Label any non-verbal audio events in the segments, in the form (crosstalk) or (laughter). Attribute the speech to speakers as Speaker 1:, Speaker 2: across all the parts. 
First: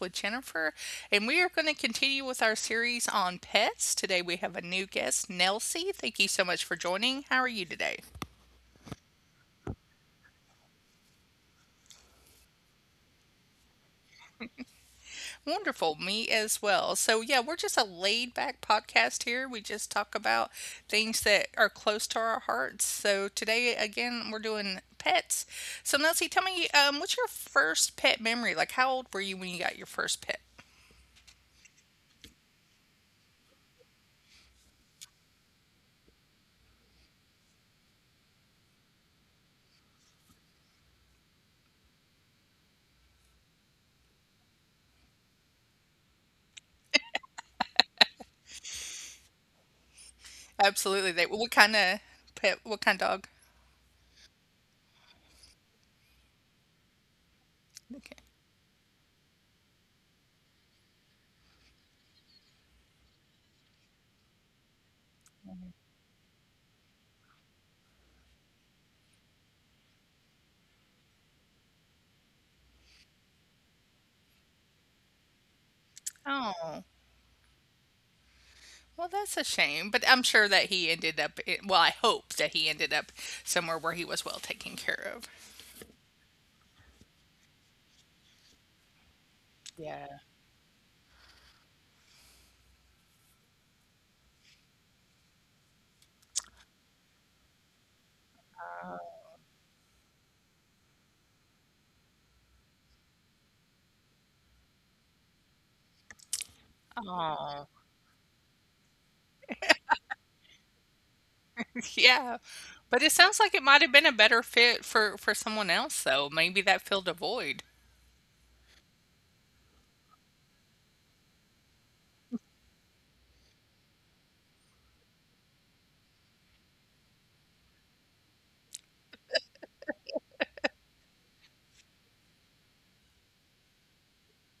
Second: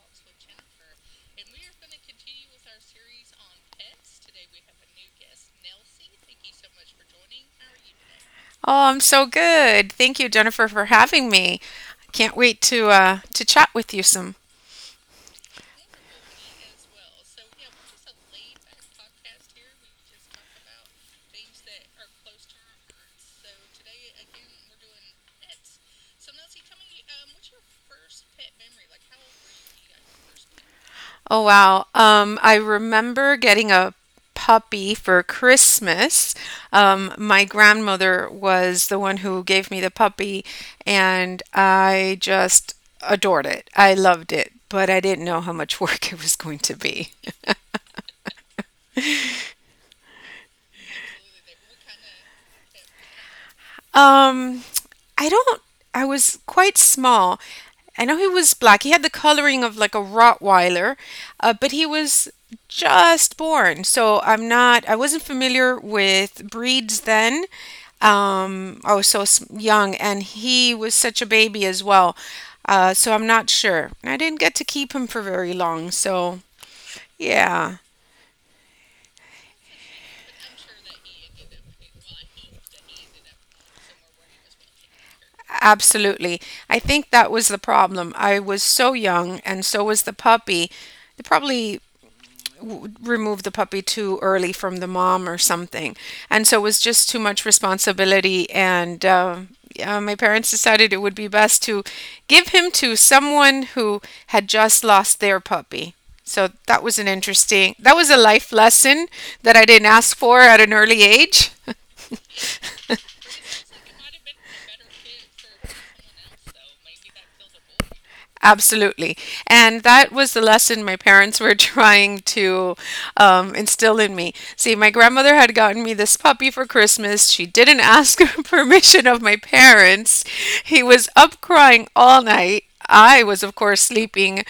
Speaker 1: with Jennifer, and we are going to continue with our series on pets. Today we have a new guest, Nelsie. Thank you so much for joining. How are you today?
Speaker 2: Oh, I'm so good. Thank you, Jennifer, for having me. Can't wait to chat with you some.
Speaker 1: Wonderful. Me as well. So, yeah, we're just a laid back podcast here. We just talk about things that are close to our hearts. So, today again, we're doing pets. So, Nelsie, tell me, what's your first pet memory? Like, how old were you when you got your first pet?
Speaker 2: Oh wow. I remember getting a puppy for Christmas. My grandmother was the one who gave me the puppy and I just adored it. I loved it, but I didn't know how much work (laughs) it was going to be.
Speaker 1: Absolutely, they what kinda pet what kind of dog?
Speaker 2: Um I don't I was quite small. I
Speaker 1: Okay.
Speaker 2: know he was black. He had the coloring of like a Rottweiler, but he was just born. So I'm not, I wasn't familiar with breeds then. I was so young, and he was such a baby as well. So I'm not sure. I didn't get to keep him for very long. So
Speaker 1: Oh,
Speaker 2: yeah,
Speaker 1: well, that's a shame, but I'm sure that he ended up I well, I hope that he ended up somewhere where he was well taken care of.
Speaker 2: absolutely. I think that was the problem. I was so young, and so
Speaker 1: Yeah.
Speaker 2: was the puppy. They probably remove the puppy too early from the mom or something. And so it was just too much responsibility. And my parents decided it would be best to give him to someone who had just lost their puppy. So that was an
Speaker 1: Oh.
Speaker 2: interesting, that was a life lesson that I didn't ask for at an early age.
Speaker 1: (laughs) Yeah, but it
Speaker 2: (laughs)
Speaker 1: sounds like it might have been a better fit for someone else, though, maybe that filled a void.
Speaker 2: Absolutely. And that was the lesson my parents were (laughs) trying to instill in me. See, my grandmother had gotten me this puppy for Christmas. She didn't ask (laughs) permission of my parents. He was up crying all night. I was, of course, sleeping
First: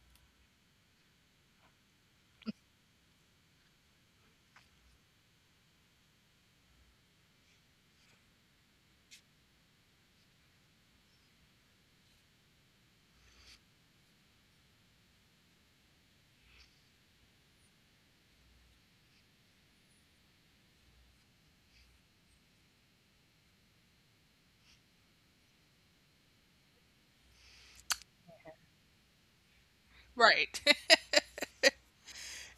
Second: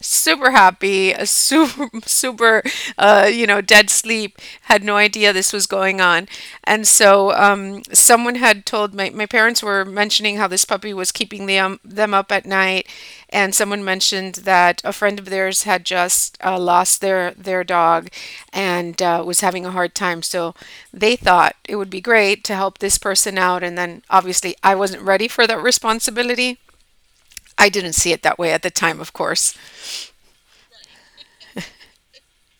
Speaker 2: super happy, super, (laughs) super, you know, dead sleep, had no idea this was going on. And so someone had told my, my parents were mentioning how this puppy was keeping them up at night. And someone mentioned that a friend of theirs had just lost their dog and was having a hard time. So they thought it would be great to help this person out. And then obviously I wasn't ready for that responsibility. I didn't see it that way at the time, of course.
Speaker 1: Right. (laughs)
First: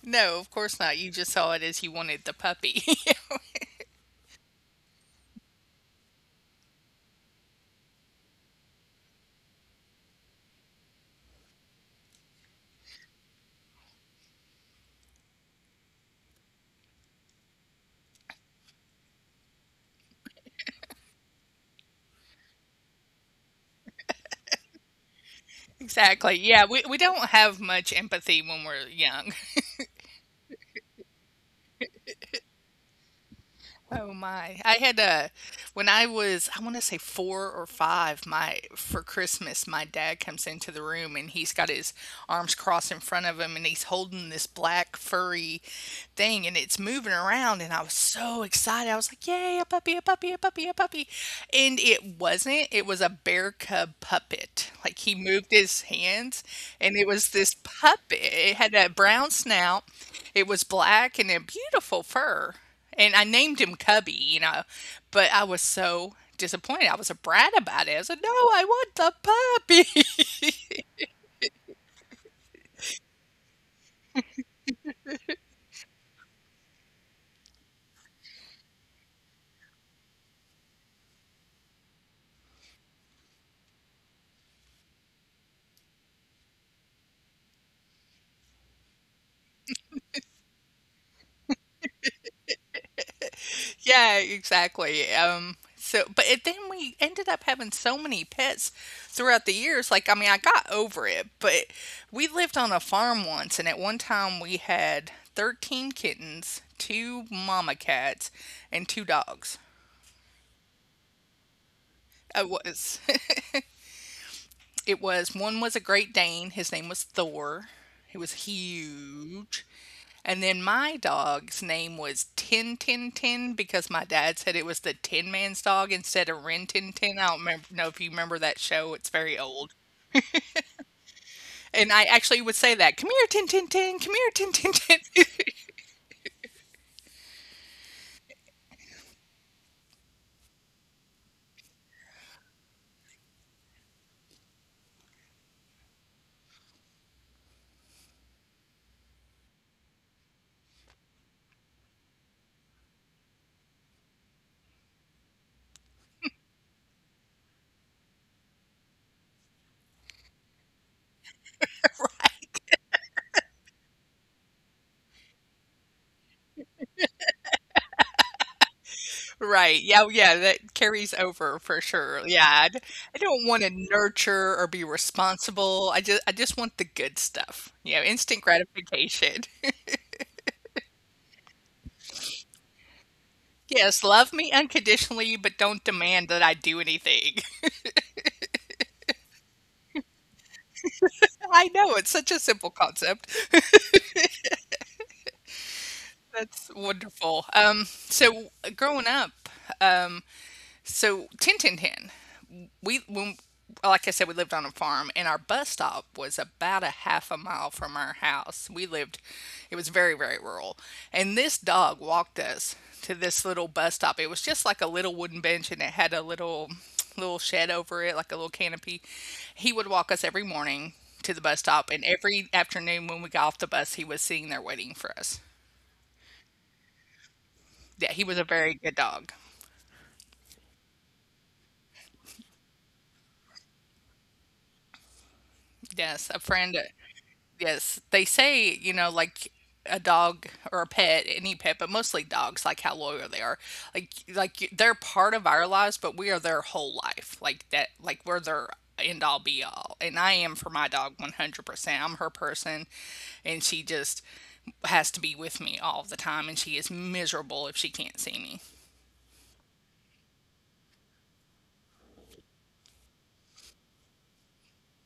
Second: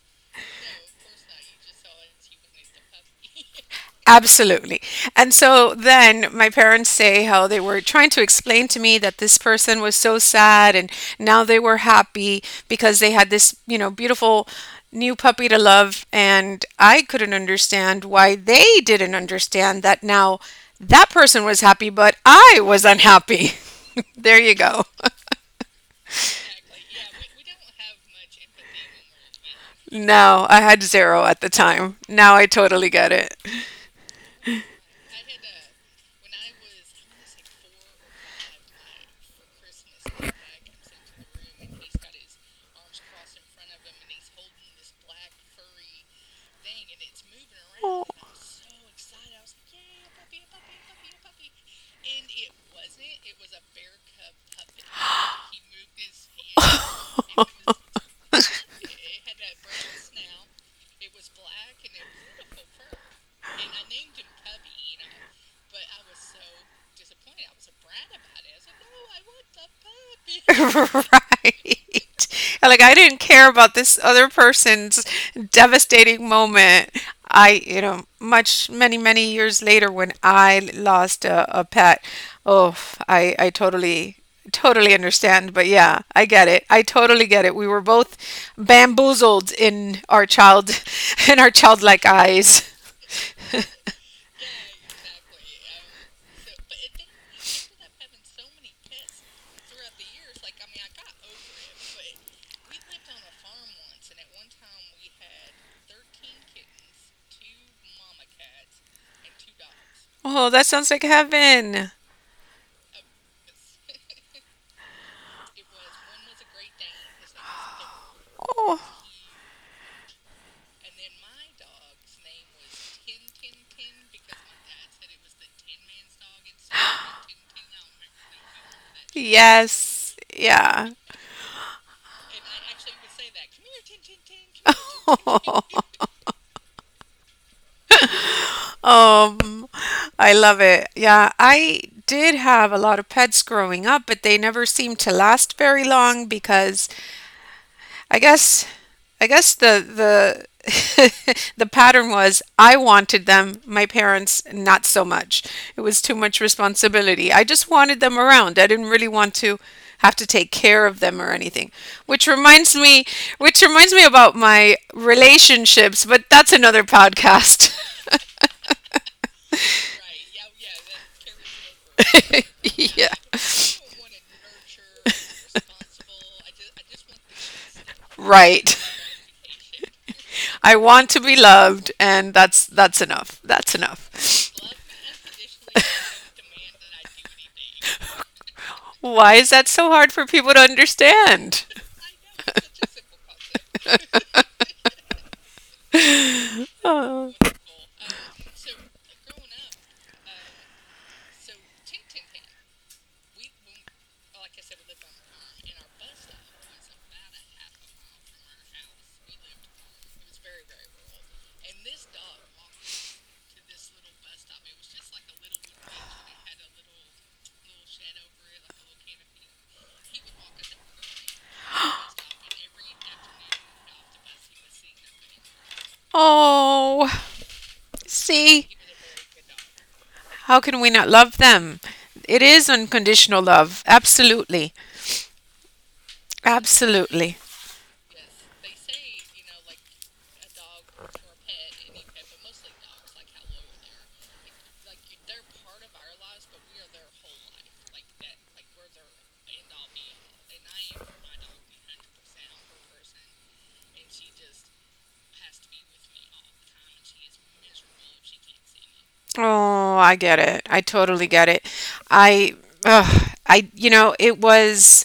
Speaker 1: No, of course not, you just saw it as you wanted the puppy.
Speaker 2: Absolutely. And so then my parents say how they were trying to explain to me that this person was so sad and now they were happy because they had this, you know, beautiful new puppy to love. And I couldn't understand why they didn't understand that now that person was happy, but I was unhappy. (laughs) There you go.
Speaker 1: (laughs) Exactly, yeah, we don't have much empathy when we're young.
Speaker 2: No, I had zero at the time. Now I totally get it.
Speaker 1: Oh my. I had a When I was, I want to say four or five, my for Christmas, my dad comes into the room and he's got his arms crossed in front of him and he's holding this black furry thing and it's moving around and I was
Speaker 2: Oh.
Speaker 1: so excited. I was like, "Yay, a puppy, a puppy, a puppy, a puppy." And it wasn't, it was a bear cub puppet. Like he moved his hands and it was this puppet. It had a brown snout. It was black and a beautiful fur. And I named him Cubby, you know, but I was so disappointed. I was a brat about it. I said, "No, I want the puppy."
Speaker 2: Like, no, I want the puppy. (laughs) Right. Like I didn't care about this other person's devastating moment. I, you know, much many many years later when I lost a pet, oh, I totally totally understand. But yeah, I get it. I totally get it. We were both bamboozled in our child (laughs) in our childlike eyes.
Speaker 1: (laughs)
Speaker 2: (laughs)
Speaker 1: Yeah, exactly. But it, then we ended up having so many pets throughout the years. Like, I mean, I got over it, but we lived on a farm once, and at one time we had 13 kittens, two mama cats, and two dogs.
Speaker 2: Oh, that sounds like heaven.
Speaker 1: I was. (laughs) It was one was a Great Dane. His name was Thor. He was
Speaker 2: Oh,
Speaker 1: huge. And then my dog's name was Tin Tin Tin because my dad said it was the Tin Man's dog instead of Rin Tin Tin. I don't remember, know if you remember that show. It's very old.
Speaker 2: yes. Yeah.
Speaker 1: And I actually would say that, "Come here, Tin Tin Tin, come here, Tin Tin Tin." (laughs)
Speaker 2: (laughs) Um, I love it. Yeah, I did have a lot of pets growing up, but they never seemed to last very long because I guess I guess the (laughs) the pattern was I wanted them, my parents not so much. It was too much responsibility. I just wanted them around. I didn't really want to have to take care of them or anything. Which reminds me which reminds me about my relationships, but that's another podcast.
Speaker 1: Right. Yeah, oh, yeah, that carries over for sure. Yeah.
Speaker 2: (laughs) Yeah.
Speaker 1: I don't want to nurture or be responsible. I just want the good stuff. You know, instant
Speaker 2: Right.
Speaker 1: gratification.
Speaker 2: I want to be loved and that's enough. That's
Speaker 1: Yes, love
Speaker 2: enough.
Speaker 1: me unconditionally, but don't demand that I do anything.
Speaker 2: Why is that so hard for people to
Speaker 1: (laughs)
Speaker 2: understand?
Speaker 1: I
Speaker 2: (laughs)
Speaker 1: know, it's such a simple concept. That's
Speaker 2: Oh.
Speaker 1: wonderful. So growing up, so 10, 10, 10. We when like I said, we lived on a farm, and our bus stop was about a 1/2 mile from our house. We lived, it was very, very rural. And this dog walked us to this little bus stop. It was just like a little wooden bench, and it had a little shed over it, like a little canopy. He would walk us every morning to the bus stop, and every afternoon when we got off the bus, he was sitting there waiting for us.
Speaker 2: Oh.
Speaker 1: Yeah, he was a
Speaker 2: See,
Speaker 1: very good dog.
Speaker 2: how can we not love them? It is unconditional love. Absolutely.
Speaker 1: Yes, a friend.
Speaker 2: Absolutely.
Speaker 1: Yes, they say, you know, like a dog or a pet, any pet, but mostly dogs, like how loyal they are. Like they're part of our lives, but we are their whole life. Like that, like we're their end all be all. And I am for my dog 100%. I'm her person, and she just has to be with me all the time, and she is miserable if she can't see me.
Speaker 2: Oh, I get it. I totally get it. I, ugh, I, you know, it was.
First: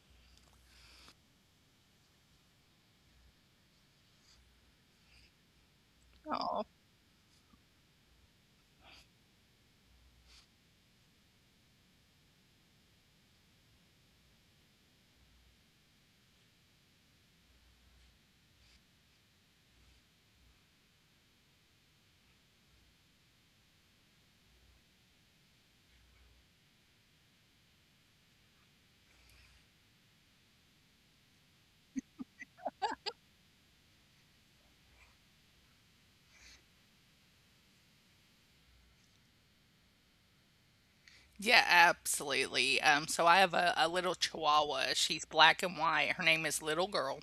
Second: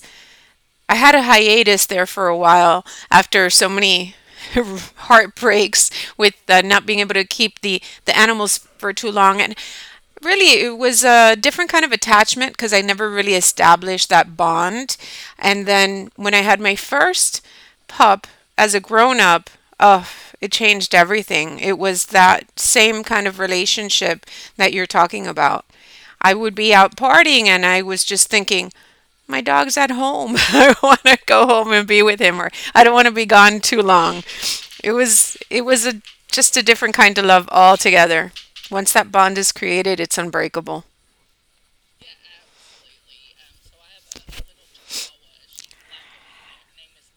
Speaker 2: I had a hiatus there for a while after so many (laughs) heartbreaks with
Speaker 1: Oh,
Speaker 2: not being able to keep the animals for too long and really it was a different kind of attachment because I never really established that bond. And then when I had my first pup as a grown up, oh, it changed everything. It was that same kind of relationship that you're talking about. I would be out partying and I was just thinking, my dog's at home. (laughs) I want to go home and be with him, or I don't want to be gone too long. It was a just a different kind of love altogether. Once that bond is created, it's unbreakable.
Speaker 1: yeah, absolutely. So I have a little chihuahua. She's black and white. Her name is Little Girl.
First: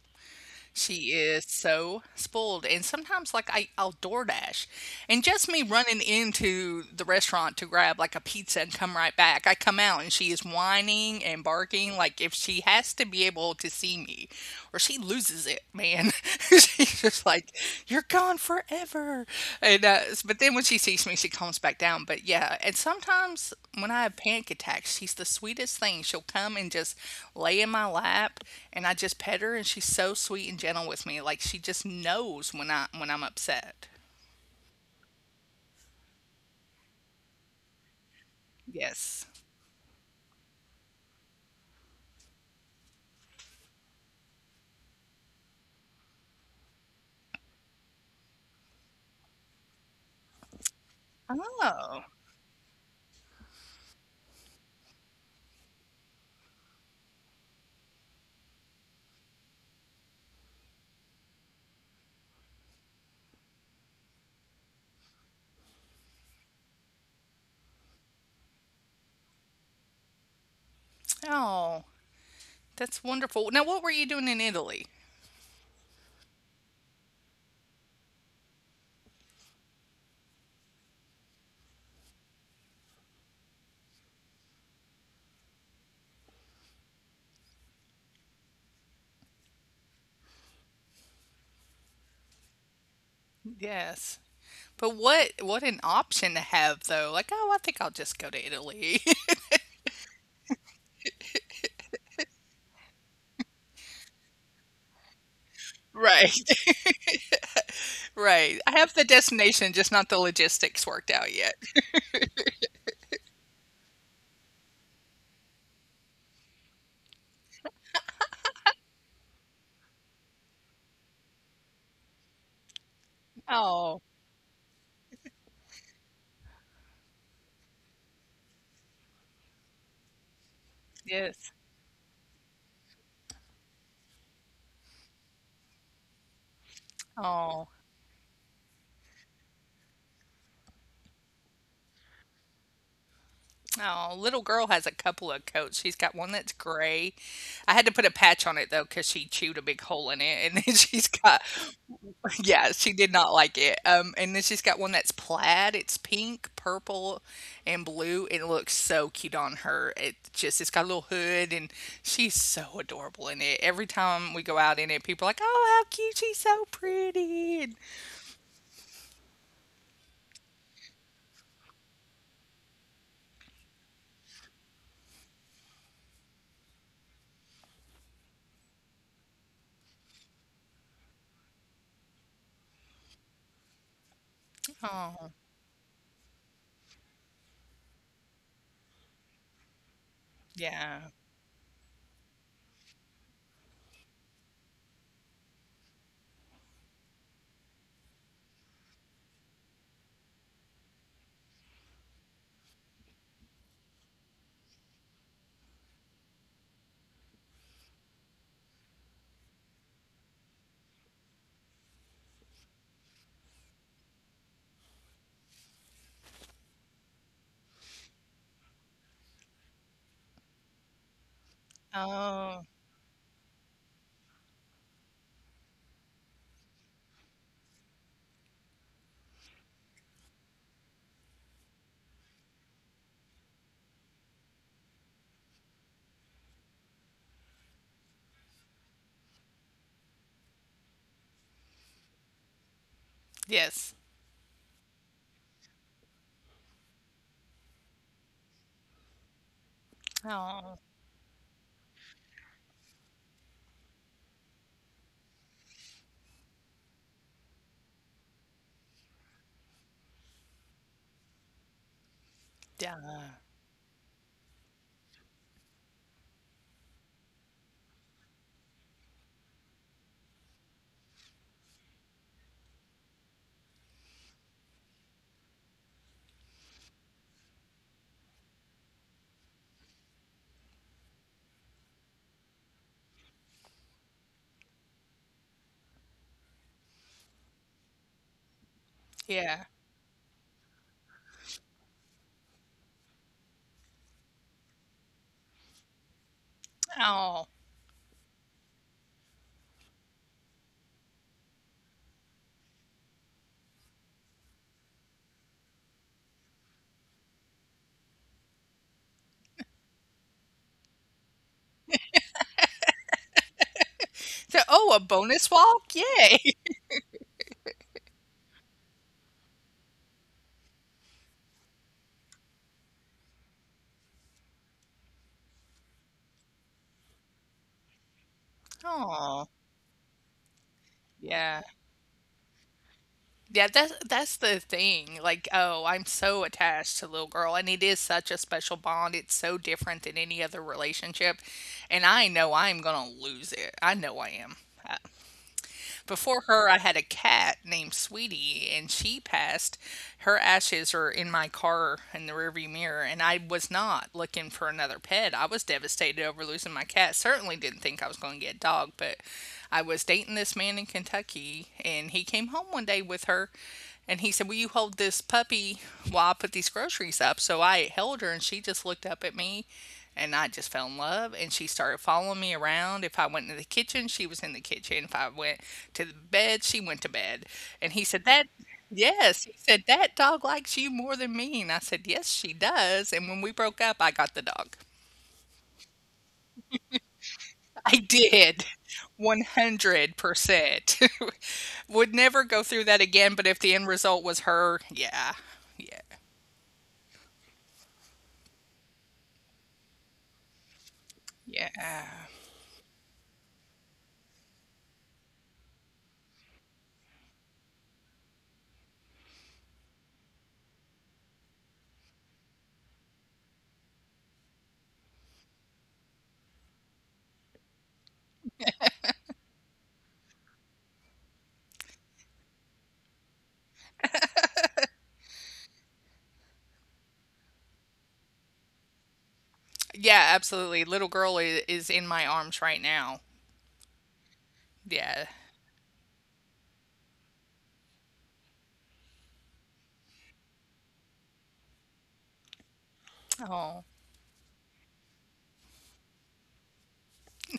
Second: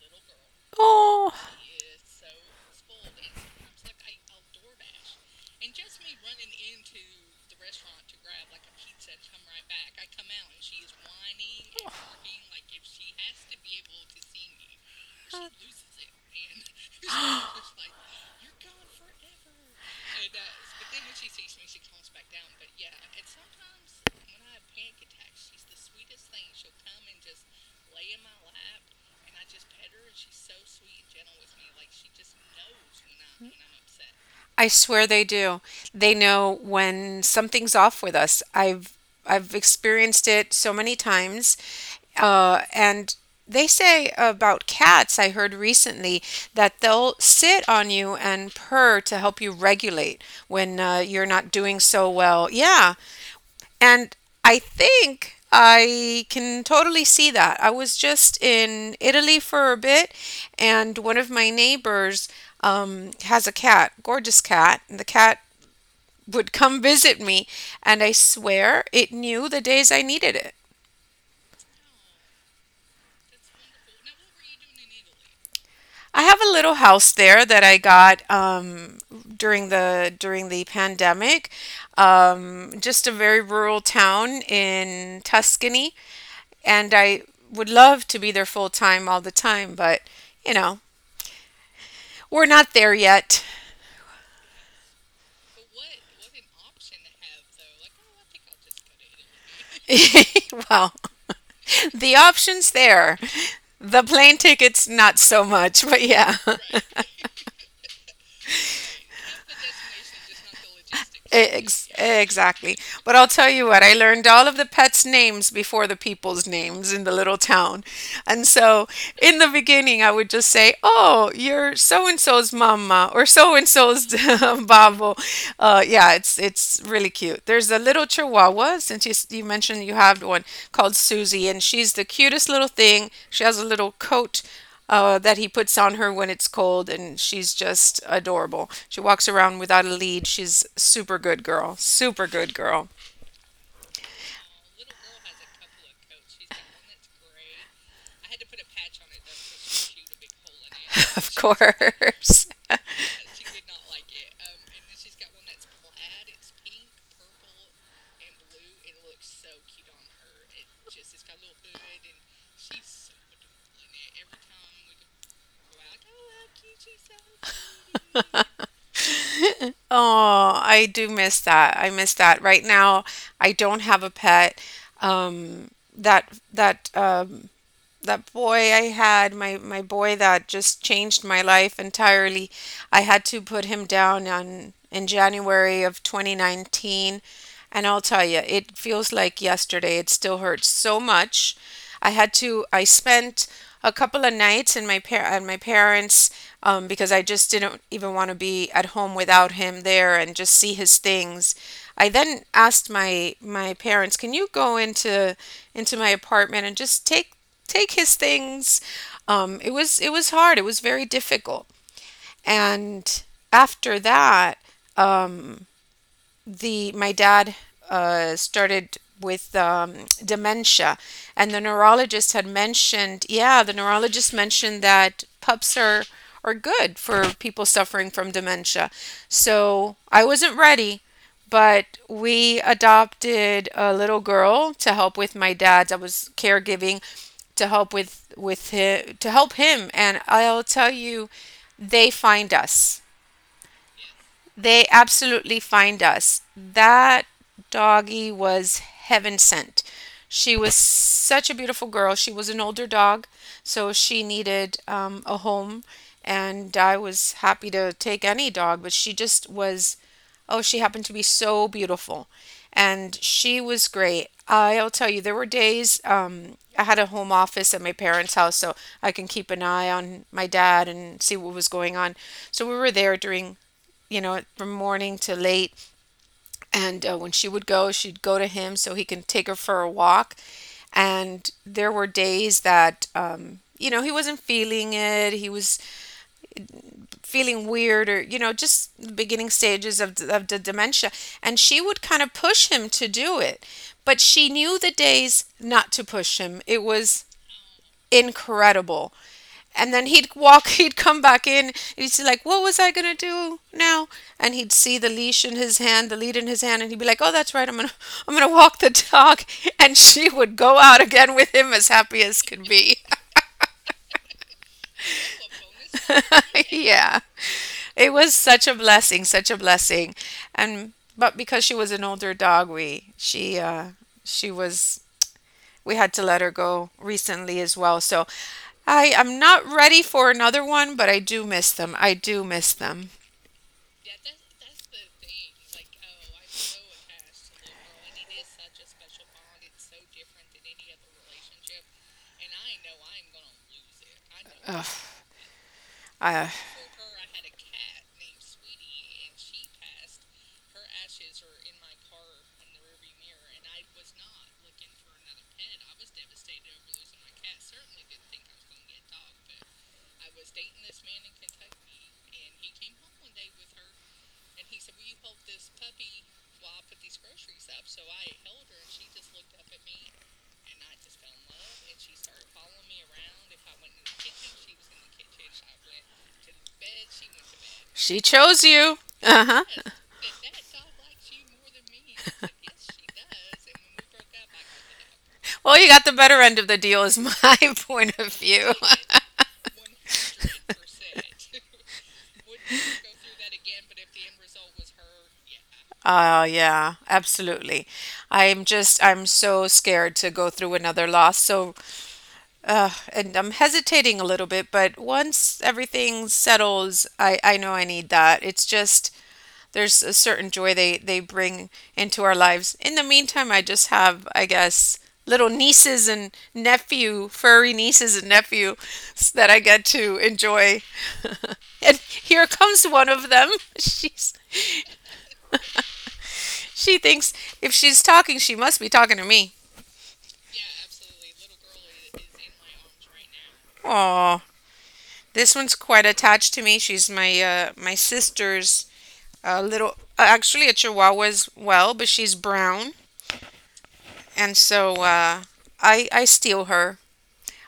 Speaker 1: She
Speaker 2: Oh,
Speaker 1: is so spoiled, and sometimes, like, I'll DoorDash, and just me running into the restaurant to grab, like, a pizza and come right back, I come out and she is whining and barking, like, if she has to be able to see me or she loses it, man. (laughs) She's just like you're gone forever. And but then when she sees me, she calms back down. But yeah, and sometimes when I have panic attacks, she's the sweetest thing. She'll come and just lay in my lap, and I just pet her, and she's so sweet and gentle with me. Like she just knows when I when I'm upset.
Speaker 2: I swear they do. They know when something's off with us. I've
Speaker 1: Yes.
Speaker 2: I've experienced it so many times. And they say about cats, I heard recently that they'll sit on you and purr to help you regulate when you're not doing so
Speaker 1: Oh.
Speaker 2: well. Yeah. And I think I can totally see that. I was just in Italy for a bit, and one of my neighbors has a cat, gorgeous cat, and the cat would come (laughs) visit me, and I swear it knew the days I needed it.
Speaker 1: Oh, that's wonderful. Now, what were you doing in Italy?
Speaker 2: I have a little house there that I got during the pandemic. Just a very rural town in Tuscany, and I would love to be there full time all the time, but you know, we're not there yet.
Speaker 1: Yes. But what an option to have though. Like, oh, I think I'll just go to Italy.
Speaker 2: (laughs) Well, the option's there. The plane ticket's not so much,
Speaker 1: (laughs)
Speaker 2: but yeah.
Speaker 1: Right.
Speaker 2: (laughs)
Speaker 1: Right. I have the destination, just not the logistics worked out yet.
Speaker 2: E-, Ex exactly. But I'll tell you what, I learned all of the pets' names before the people's names in the little town. And so in the beginning, I would just say, oh, you're so and so's mama or so and so's
Speaker 1: Oh,
Speaker 2: (laughs) babo. Yeah, it's really cute. There's a little chihuahua, since you mentioned you have one called Susie, and
Speaker 1: yes.
Speaker 2: she's the cutest little thing. She has a little coat that he puts on her when it's cold, and she's
Speaker 1: Oh.
Speaker 2: just adorable. She walks around without a lead. She's super good girl. Super good girl.
Speaker 1: Oh, little girl has a couple of coats. She's got one that's gray. I had to put a patch on it though because she chewed a big hole in it, and then (laughs)
Speaker 2: (laughs)
Speaker 1: she's
Speaker 2: Of
Speaker 1: got
Speaker 2: course. (laughs)
Speaker 1: yeah, she did not like it. And then she's got one that's plaid. It's pink, purple, and blue. It looks so cute on her. It's got a little hood, and she's so adorable in it. Every time we go out in it, people are like, "Oh, how cute! She's so pretty."
Speaker 2: Oh, I do miss that. I miss that. Right now, I don't have a pet. Um, that that um, that boy I had, my boy that just changed my life entirely. I had to put him down on in
Speaker 1: Oh,
Speaker 2: January of 2019, and I'll tell you, it feels like yesterday. It still hurts so
Speaker 1: yeah.
Speaker 2: much. I had to. I spent a couple of nights in my par at my parents' because I just didn't even want to be at home without him there and just see his things. I then asked my parents, "Can you go into my apartment and just take his things." It was hard. It was very difficult. And after that, um, the my dad started with dementia, and the neurologist had
Speaker 1: Oh,
Speaker 2: mentioned, yeah, the neurologist mentioned that pups are good for people suffering from dementia. So I wasn't ready, but we adopted a little girl to help with my dad's. I was caregiving to help with him to help him, and I'll tell you, they find us.
Speaker 1: yes.
Speaker 2: They absolutely find us. That doggy was heaven sent. She was
Speaker 1: Oh,
Speaker 2: such a beautiful girl. She was an older dog, so she needed a home, and I was happy to take any dog, but she just was. Oh, she happened to be so beautiful, and
Speaker 1: yeah,
Speaker 2: she was great. I'll tell you, there were days I had a home office at my parents' house, so I can keep an eye on my dad and see what was going on. So we were there during you know, from morning to late. And when she would go, she'd go to him so he can take her for a walk. And there were days that, you know, he wasn't feeling it. He was feeling weird or, you know, just the beginning
Speaker 1: yeah.
Speaker 2: stages of, of the dementia. And she would kind of push him to do it. But she knew the days not to push him. It was
Speaker 1: Oh.
Speaker 2: incredible. And then he'd walk (laughs) he'd come back in and he'd say, like, what was I going to do now, and he'd see the leash in his hand, the lead in his hand, and he'd be like, oh, that's right, I'm going to (laughs) I'm going to walk the dog. (laughs) And she would go out again with him as happy as could be.
Speaker 1: So, oh, a bonus walk? Yay.
Speaker 2: (laughs)
Speaker 1: (laughs)
Speaker 2: Yeah, it was such a blessing, such a blessing. And but because she was an older dog, we she was we had to let her go recently as well. So I am
Speaker 1: Oh,
Speaker 2: not ready for another one, but I do
Speaker 1: yeah.
Speaker 2: miss them. I do miss them.
Speaker 1: Yeah, that's the thing. Like, oh, I'm so attached to little girl, and it is such a special bond. It's so different than any other relationship, and I know I'm gonna lose it. I know I am.
Speaker 2: Oh. Uh,
Speaker 1: Before her, I had a cat named Sweetie, and she passed. Her ashes are in my car in the rearview mirror, and I was not looking for another pet. I was devastated over losing my cat. Certainly didn't think I was going to get a dog, but I was dating this man in Kentucky, and he came home one day with her, and he said, "Will you hold this puppy while I put these groceries up?" So I held her and she just looked up at me and I just fell in love. And she started following me around. If I went into the kitchen, she was in the kitchen. If I went to the bed, she went to bed. And he
Speaker 2: she
Speaker 1: said,
Speaker 2: chose you. Uh
Speaker 1: yes. He
Speaker 2: huh.
Speaker 1: said, "That dog likes you more than me." And I said, "Yes, she does." And when we broke up, I got the dog.
Speaker 2: Well, you got the better end of the deal, is my (laughs)
Speaker 1: (laughs) I
Speaker 2: point of view.
Speaker 1: did.
Speaker 2: (laughs)
Speaker 1: 100%. (laughs) Would never go through that again. But if the end result was her, yeah. Yeah.
Speaker 2: Oh, yeah, absolutely. I'm just, I'm so scared to go through another loss. So,
Speaker 1: Yeah.
Speaker 2: and I'm hesitating a little bit, but once everything settles, I know I need that. It's just, there's a certain joy they bring into our lives. In the meantime, I just have, I guess, little nieces and nephew, furry nieces and nephew that I get to enjoy. (laughs) And here comes one of them. (laughs) She's she thinks if she's talking, she must be talking to me.
Speaker 1: Yeah, absolutely. Is in my arms right now.
Speaker 2: Oh,
Speaker 1: Yeah.
Speaker 2: this one's quite attached to me. She's my my sister's little, actually a Chihuahua as well, but she's brown,
Speaker 1: Oh.
Speaker 2: and so I steal her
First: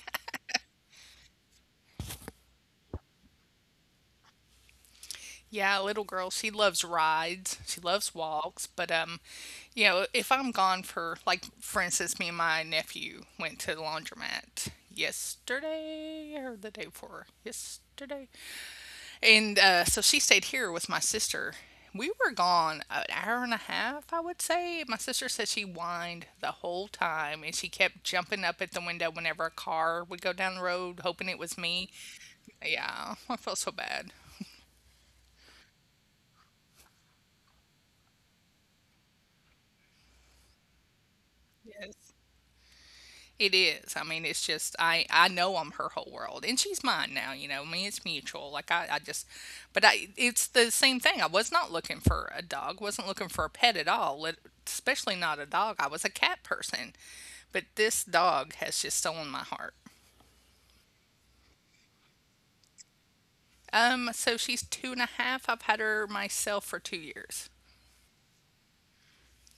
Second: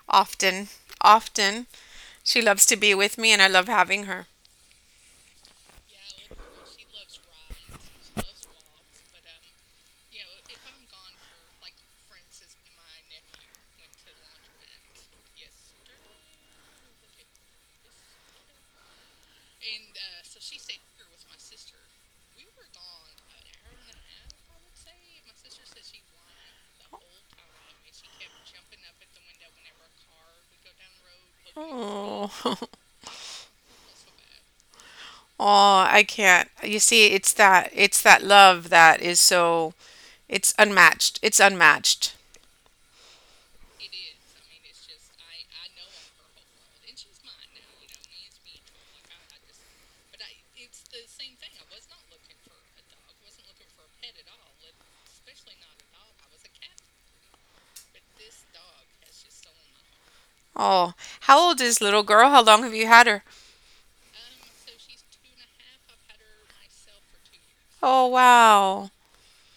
Speaker 2: often, often. She loves to be with me, and I love having her.
Speaker 1: Yeah, little girl, she loves rides. She loves walks, but you know, if I'm gone for like for instance, me and my nephew went to the laundromat yesterday or the day before. Yesterday. And so she stayed here with my sister. We were gone 1 hour and a half, I would say. My sister said she whined the whole time and she kept jumping up at the window whenever a car would go down the road, hoping it was me.
Speaker 2: Oh, (laughs)
Speaker 1: Yeah, (laughs) I felt so bad.
Speaker 2: oh, I can't. You see, it's that love that is so it's unmatched. It's
Speaker 1: Yes.
Speaker 2: unmatched.
Speaker 1: It is. I mean, it's just I know I'm her whole world, and she's mine now. You know, I mean, it's mutual. But I, it's the same thing. I was not looking for a dog. Wasn't looking for a pet at all. Lit- Especially not a dog. I was a cat person, but this dog has just stolen my heart.
Speaker 2: Oh, how old is little girl? How long have you had her?
Speaker 1: So she's two and a half. I've had her myself for 2 years.
Speaker 2: Oh, wow.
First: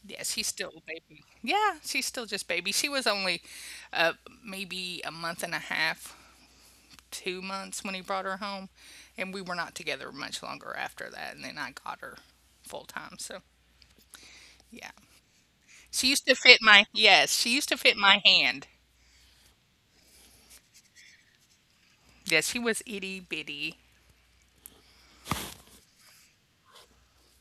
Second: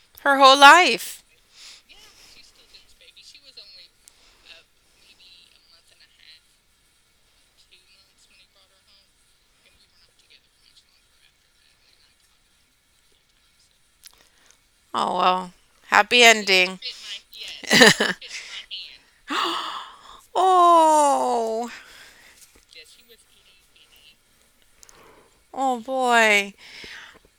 Speaker 1: Yeah,
Speaker 2: Her
Speaker 1: she's
Speaker 2: whole
Speaker 1: still a baby.
Speaker 2: life.
Speaker 1: Yeah, she's still just baby. She was only uh, maybe 1 month and a half 2 months when he brought her home, and we were not together much longer after that. And then I got her full time. So yeah,
Speaker 2: Oh, well.
Speaker 1: she used
Speaker 2: Happy
Speaker 1: to fit
Speaker 2: ending.
Speaker 1: my yes, she used to fit my hand.
Speaker 2: (laughs) Oh.
Speaker 1: Yes, she was itty bitty.
Speaker 2: Oh boy.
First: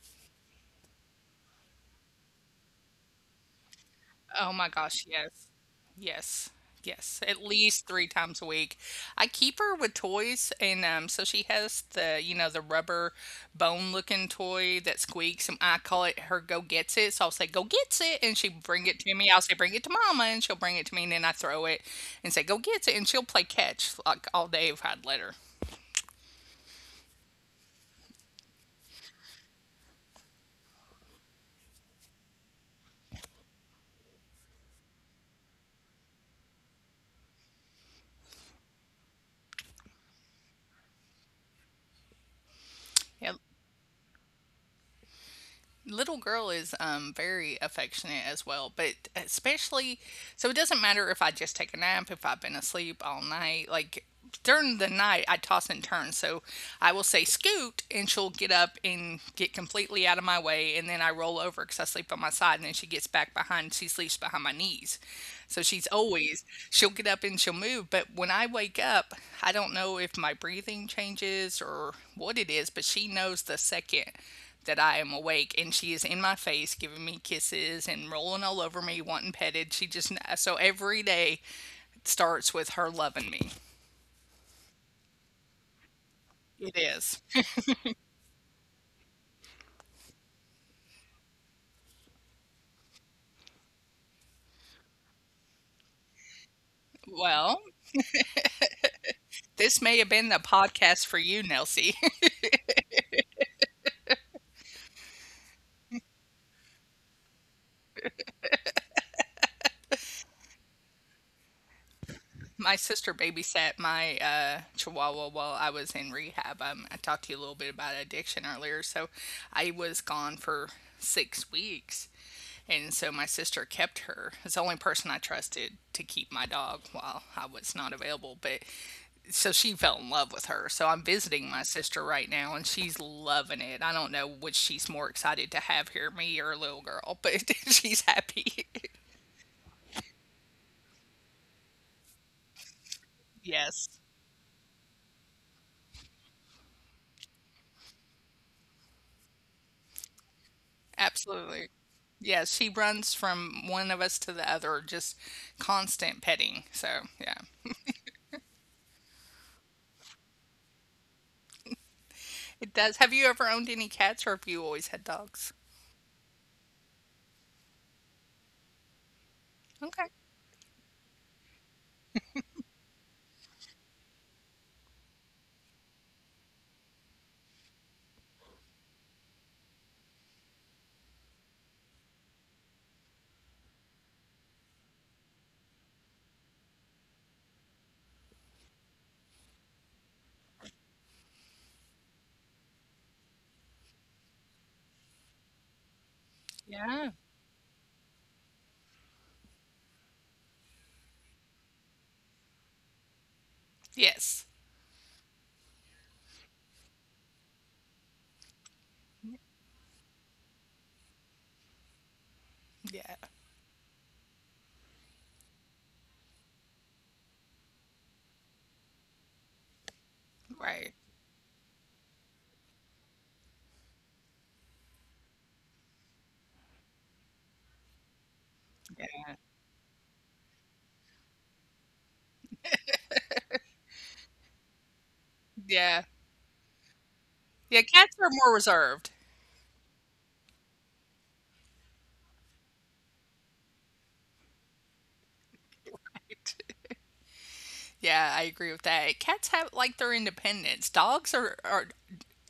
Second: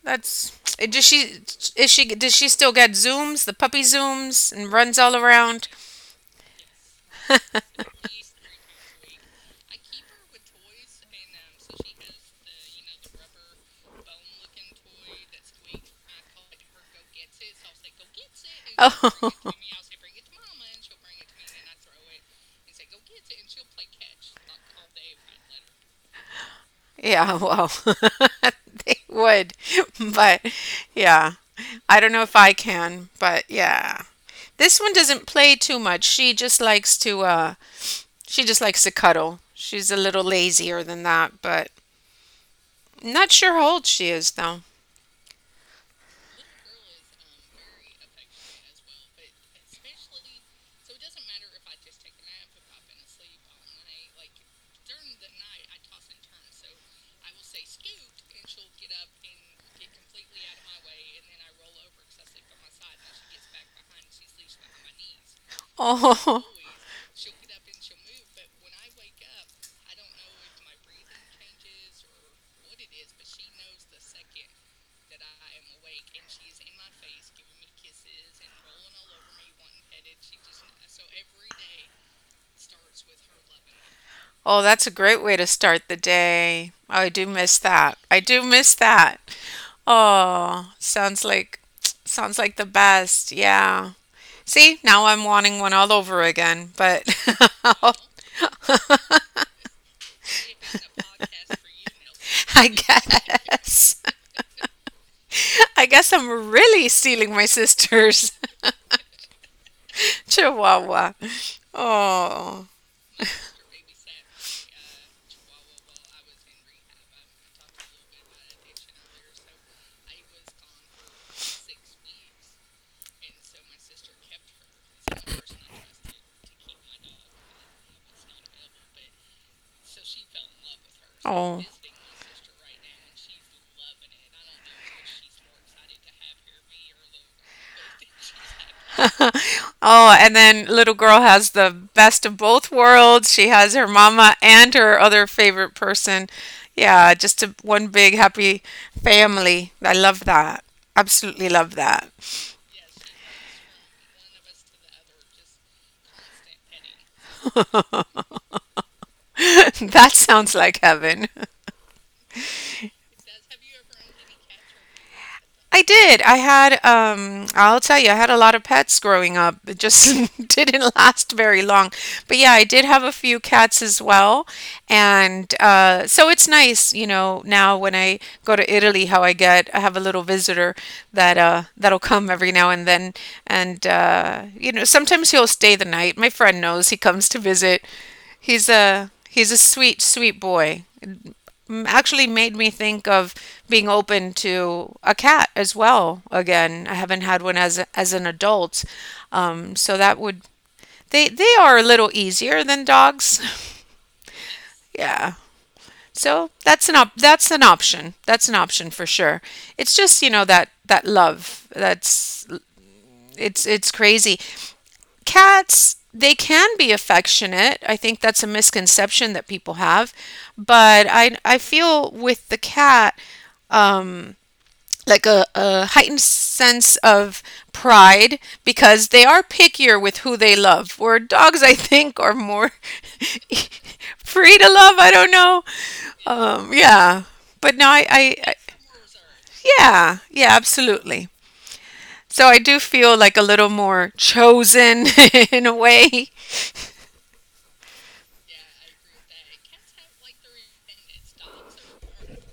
Speaker 2: That's it. Does she is she does she still get zooms, the puppy zooms,
Speaker 1: Oh my
Speaker 2: and runs
Speaker 1: gosh,
Speaker 2: all
Speaker 1: yes.
Speaker 2: around?
Speaker 1: Yes. Yes. At
Speaker 2: (laughs)
Speaker 1: least three times a week. I keep her with toys and so she has the you know, the rubber bone looking toy that squeaks and I call it her go gets it. So I'll say, "Go gets it," and she bring it to
Speaker 2: Oh,
Speaker 1: me. I'll say, "Bring it to mama," and she'll bring it to me and then I throw it and say, "Go gets it," and she'll play catch like all day if I'd let her.
Speaker 2: yeah. Well, (laughs) they would, but yeah. I don't know if I can, but yeah. This one doesn't play too much. She just likes to cuddle. She's a little lazier than that, but not
Speaker 1: Yep.
Speaker 2: sure how old she is though.
Speaker 1: Little girl is very affectionate as well, but especially so it doesn't matter if I just take a nap, if I've been asleep all night. Like during the night, I toss and turn. So I will say scoot, and she'll get up and get completely out of my way. And then I roll over because I sleep on my side, and then she gets back behind, she sleeps behind my knees. So
Speaker 2: Oh. (laughs)
Speaker 1: she'll get up and she'll move, but when I wake up, I don't know if my breathing changes or what it is, but she knows the second that I am awake and she is in my face giving me kisses and rolling all over me, wanting petted. So every day starts with her loving me.
Speaker 2: Oh, that's a great way to start the day.
Speaker 1: It
Speaker 2: Oh, I do
Speaker 1: is.
Speaker 2: miss that. I do miss that. Oh, sounds like the best. Yeah. See, now I'm wanting one all over again, but
Speaker 1: Well,
Speaker 2: (laughs)
Speaker 1: this may have been the podcast for you, Nelsie.
Speaker 2: I guess I guess I'm really stealing my sister's (laughs) Chihuahua. Oh.
Speaker 1: My sister babysat my chihuahua while I was in rehab. I talked to you a little bit about addiction earlier. So I was gone for 6 weeks. And so my sister kept her. It's the only person I trusted to keep my dog while I was not available. But so she fell in love with her. So I'm visiting
Speaker 2: Oh.
Speaker 1: my sister right now and she's loving it. I don't know which she's more excited to have here, me or little girl, but (laughs) she's happy.
Speaker 2: Oh, and then little girl has the best of both worlds. She
Speaker 1: (laughs)
Speaker 2: has her
Speaker 1: Yes.
Speaker 2: mama and her other favorite person. Yeah, just a, one big happy family. I love that. Absolutely
Speaker 1: Absolutely.
Speaker 2: love that.
Speaker 1: Yes. She runs from one of us to the other, just constant petting. So, yeah.
Speaker 2: (laughs) That sounds like heaven.
Speaker 1: It does. Have you ever owned any cats or have you always had dogs?
Speaker 2: I did. I had, I'll tell you, I had a lot of pets growing up. It
Speaker 1: Okay.
Speaker 2: just (laughs) didn't last very long. But yeah, I did have a few cats as well. And so it's nice, you know, now when I go to Italy, how I get, I have a little visitor that that'll come every now and then. And, you know, sometimes he'll stay the night. My friend knows he comes to visit. He's a sweet, sweet boy actually made me think of being open to a cat as well. Again, I
Speaker 1: Yeah.
Speaker 2: haven't had one as as an adult, so that would they are a little easier than dogs.
Speaker 1: Yes.
Speaker 2: (laughs) Yeah, so that's an that's an option. That's an option for sure. It's just you know that that love that's
Speaker 1: Yeah.
Speaker 2: it's crazy. Cats they can be affectionate. I think that's a misconception that people have,
Speaker 1: Right.
Speaker 2: but I feel with the cat um, like a heightened sense of pride
Speaker 1: Yeah.
Speaker 2: because they are pickier with who they love. Where dogs, I think, are more (laughs) free to love. I don't know.
Speaker 1: Yeah.
Speaker 2: Yeah, but
Speaker 1: Yeah,
Speaker 2: no,
Speaker 1: cats are
Speaker 2: I,
Speaker 1: more reserved.
Speaker 2: yeah, yeah, absolutely. So I do feel like a little more chosen (laughs) in a way.
Speaker 1: (laughs) Yeah, I agree with that. Cats have like their independence. Dogs are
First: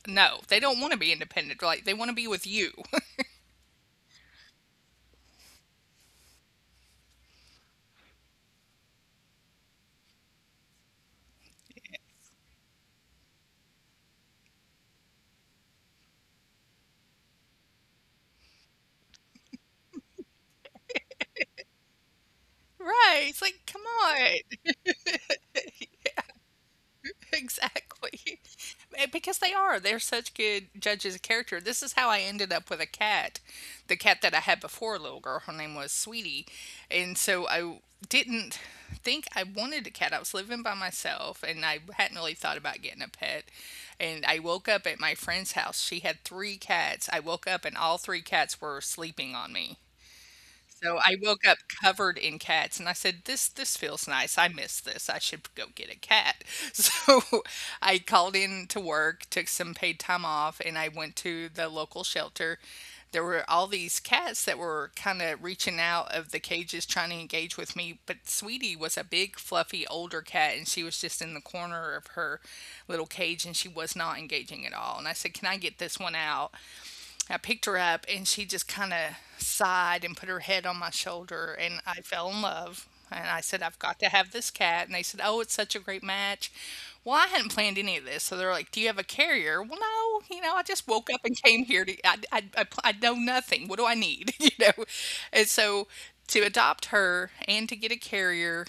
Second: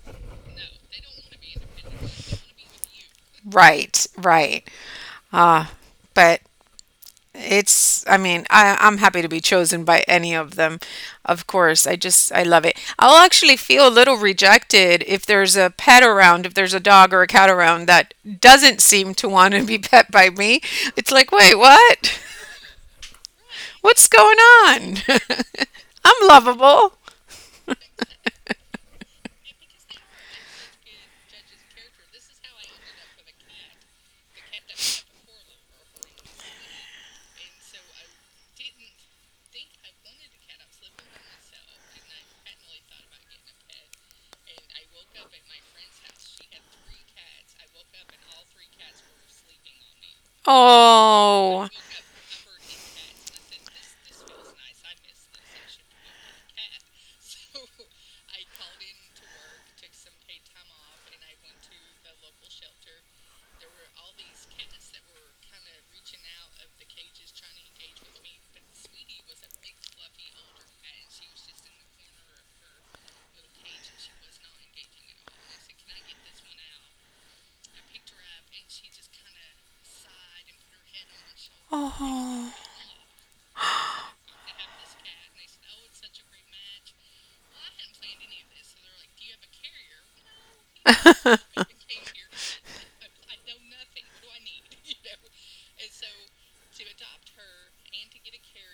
Speaker 1: no, they don't want to be independent. Like they want to be with you. (laughs)
Speaker 2: Right, right. Ah, but it's, I mean, I, I'm happy to be chosen by any of them. Of course, I just, I love it. I'll actually feel a little rejected if there's a pet around, if there's a dog or a cat around that doesn't seem to want to be (laughs) pet by me. It's like, wait, what?
Speaker 1: Right. It's like, come
Speaker 2: (laughs) What's
Speaker 1: on.
Speaker 2: going on? (laughs) I'm lovable.
Speaker 1: (laughs) Exactly. (laughs) Because they are. They're such good judges of character. This is how I ended up with a cat. The cat that I had before, a little girl, her name was Sweetie. And so I didn't think I wanted a cat. I was living by myself and I hadn't really thought about getting a pet. And I woke up at my friend's house. She had three cats. I woke up and all three cats were sleeping on me. So I woke up
Speaker 2: Oh,
Speaker 1: covered in cats, and I said, "This feels nice. I miss this. I should go get a cat." (laughs) So I called in to work, took some paid time off, and I went to the local shelter. There were all these cats that were kind of reaching out of the cages trying to engage with me, but Sweetie was a big, fluffy, older cat, and she was just in the corner of her little cage, and she was not engaging at all. And I said, "Can I get this one out?" I picked her up and she just kinda sighed and put her head on my shoulder, and I fell in
Speaker 2: oh.
Speaker 1: love, and I said, "I've got to have this cat," and they said, "Oh, it's such a great match." Well, I hadn't planned any of this, so they're like, "Do you have a carrier?" Well, no, you know, I just woke up and came here to I know nothing. What do I need? (laughs) You know? And so to adopt her and to get a carrier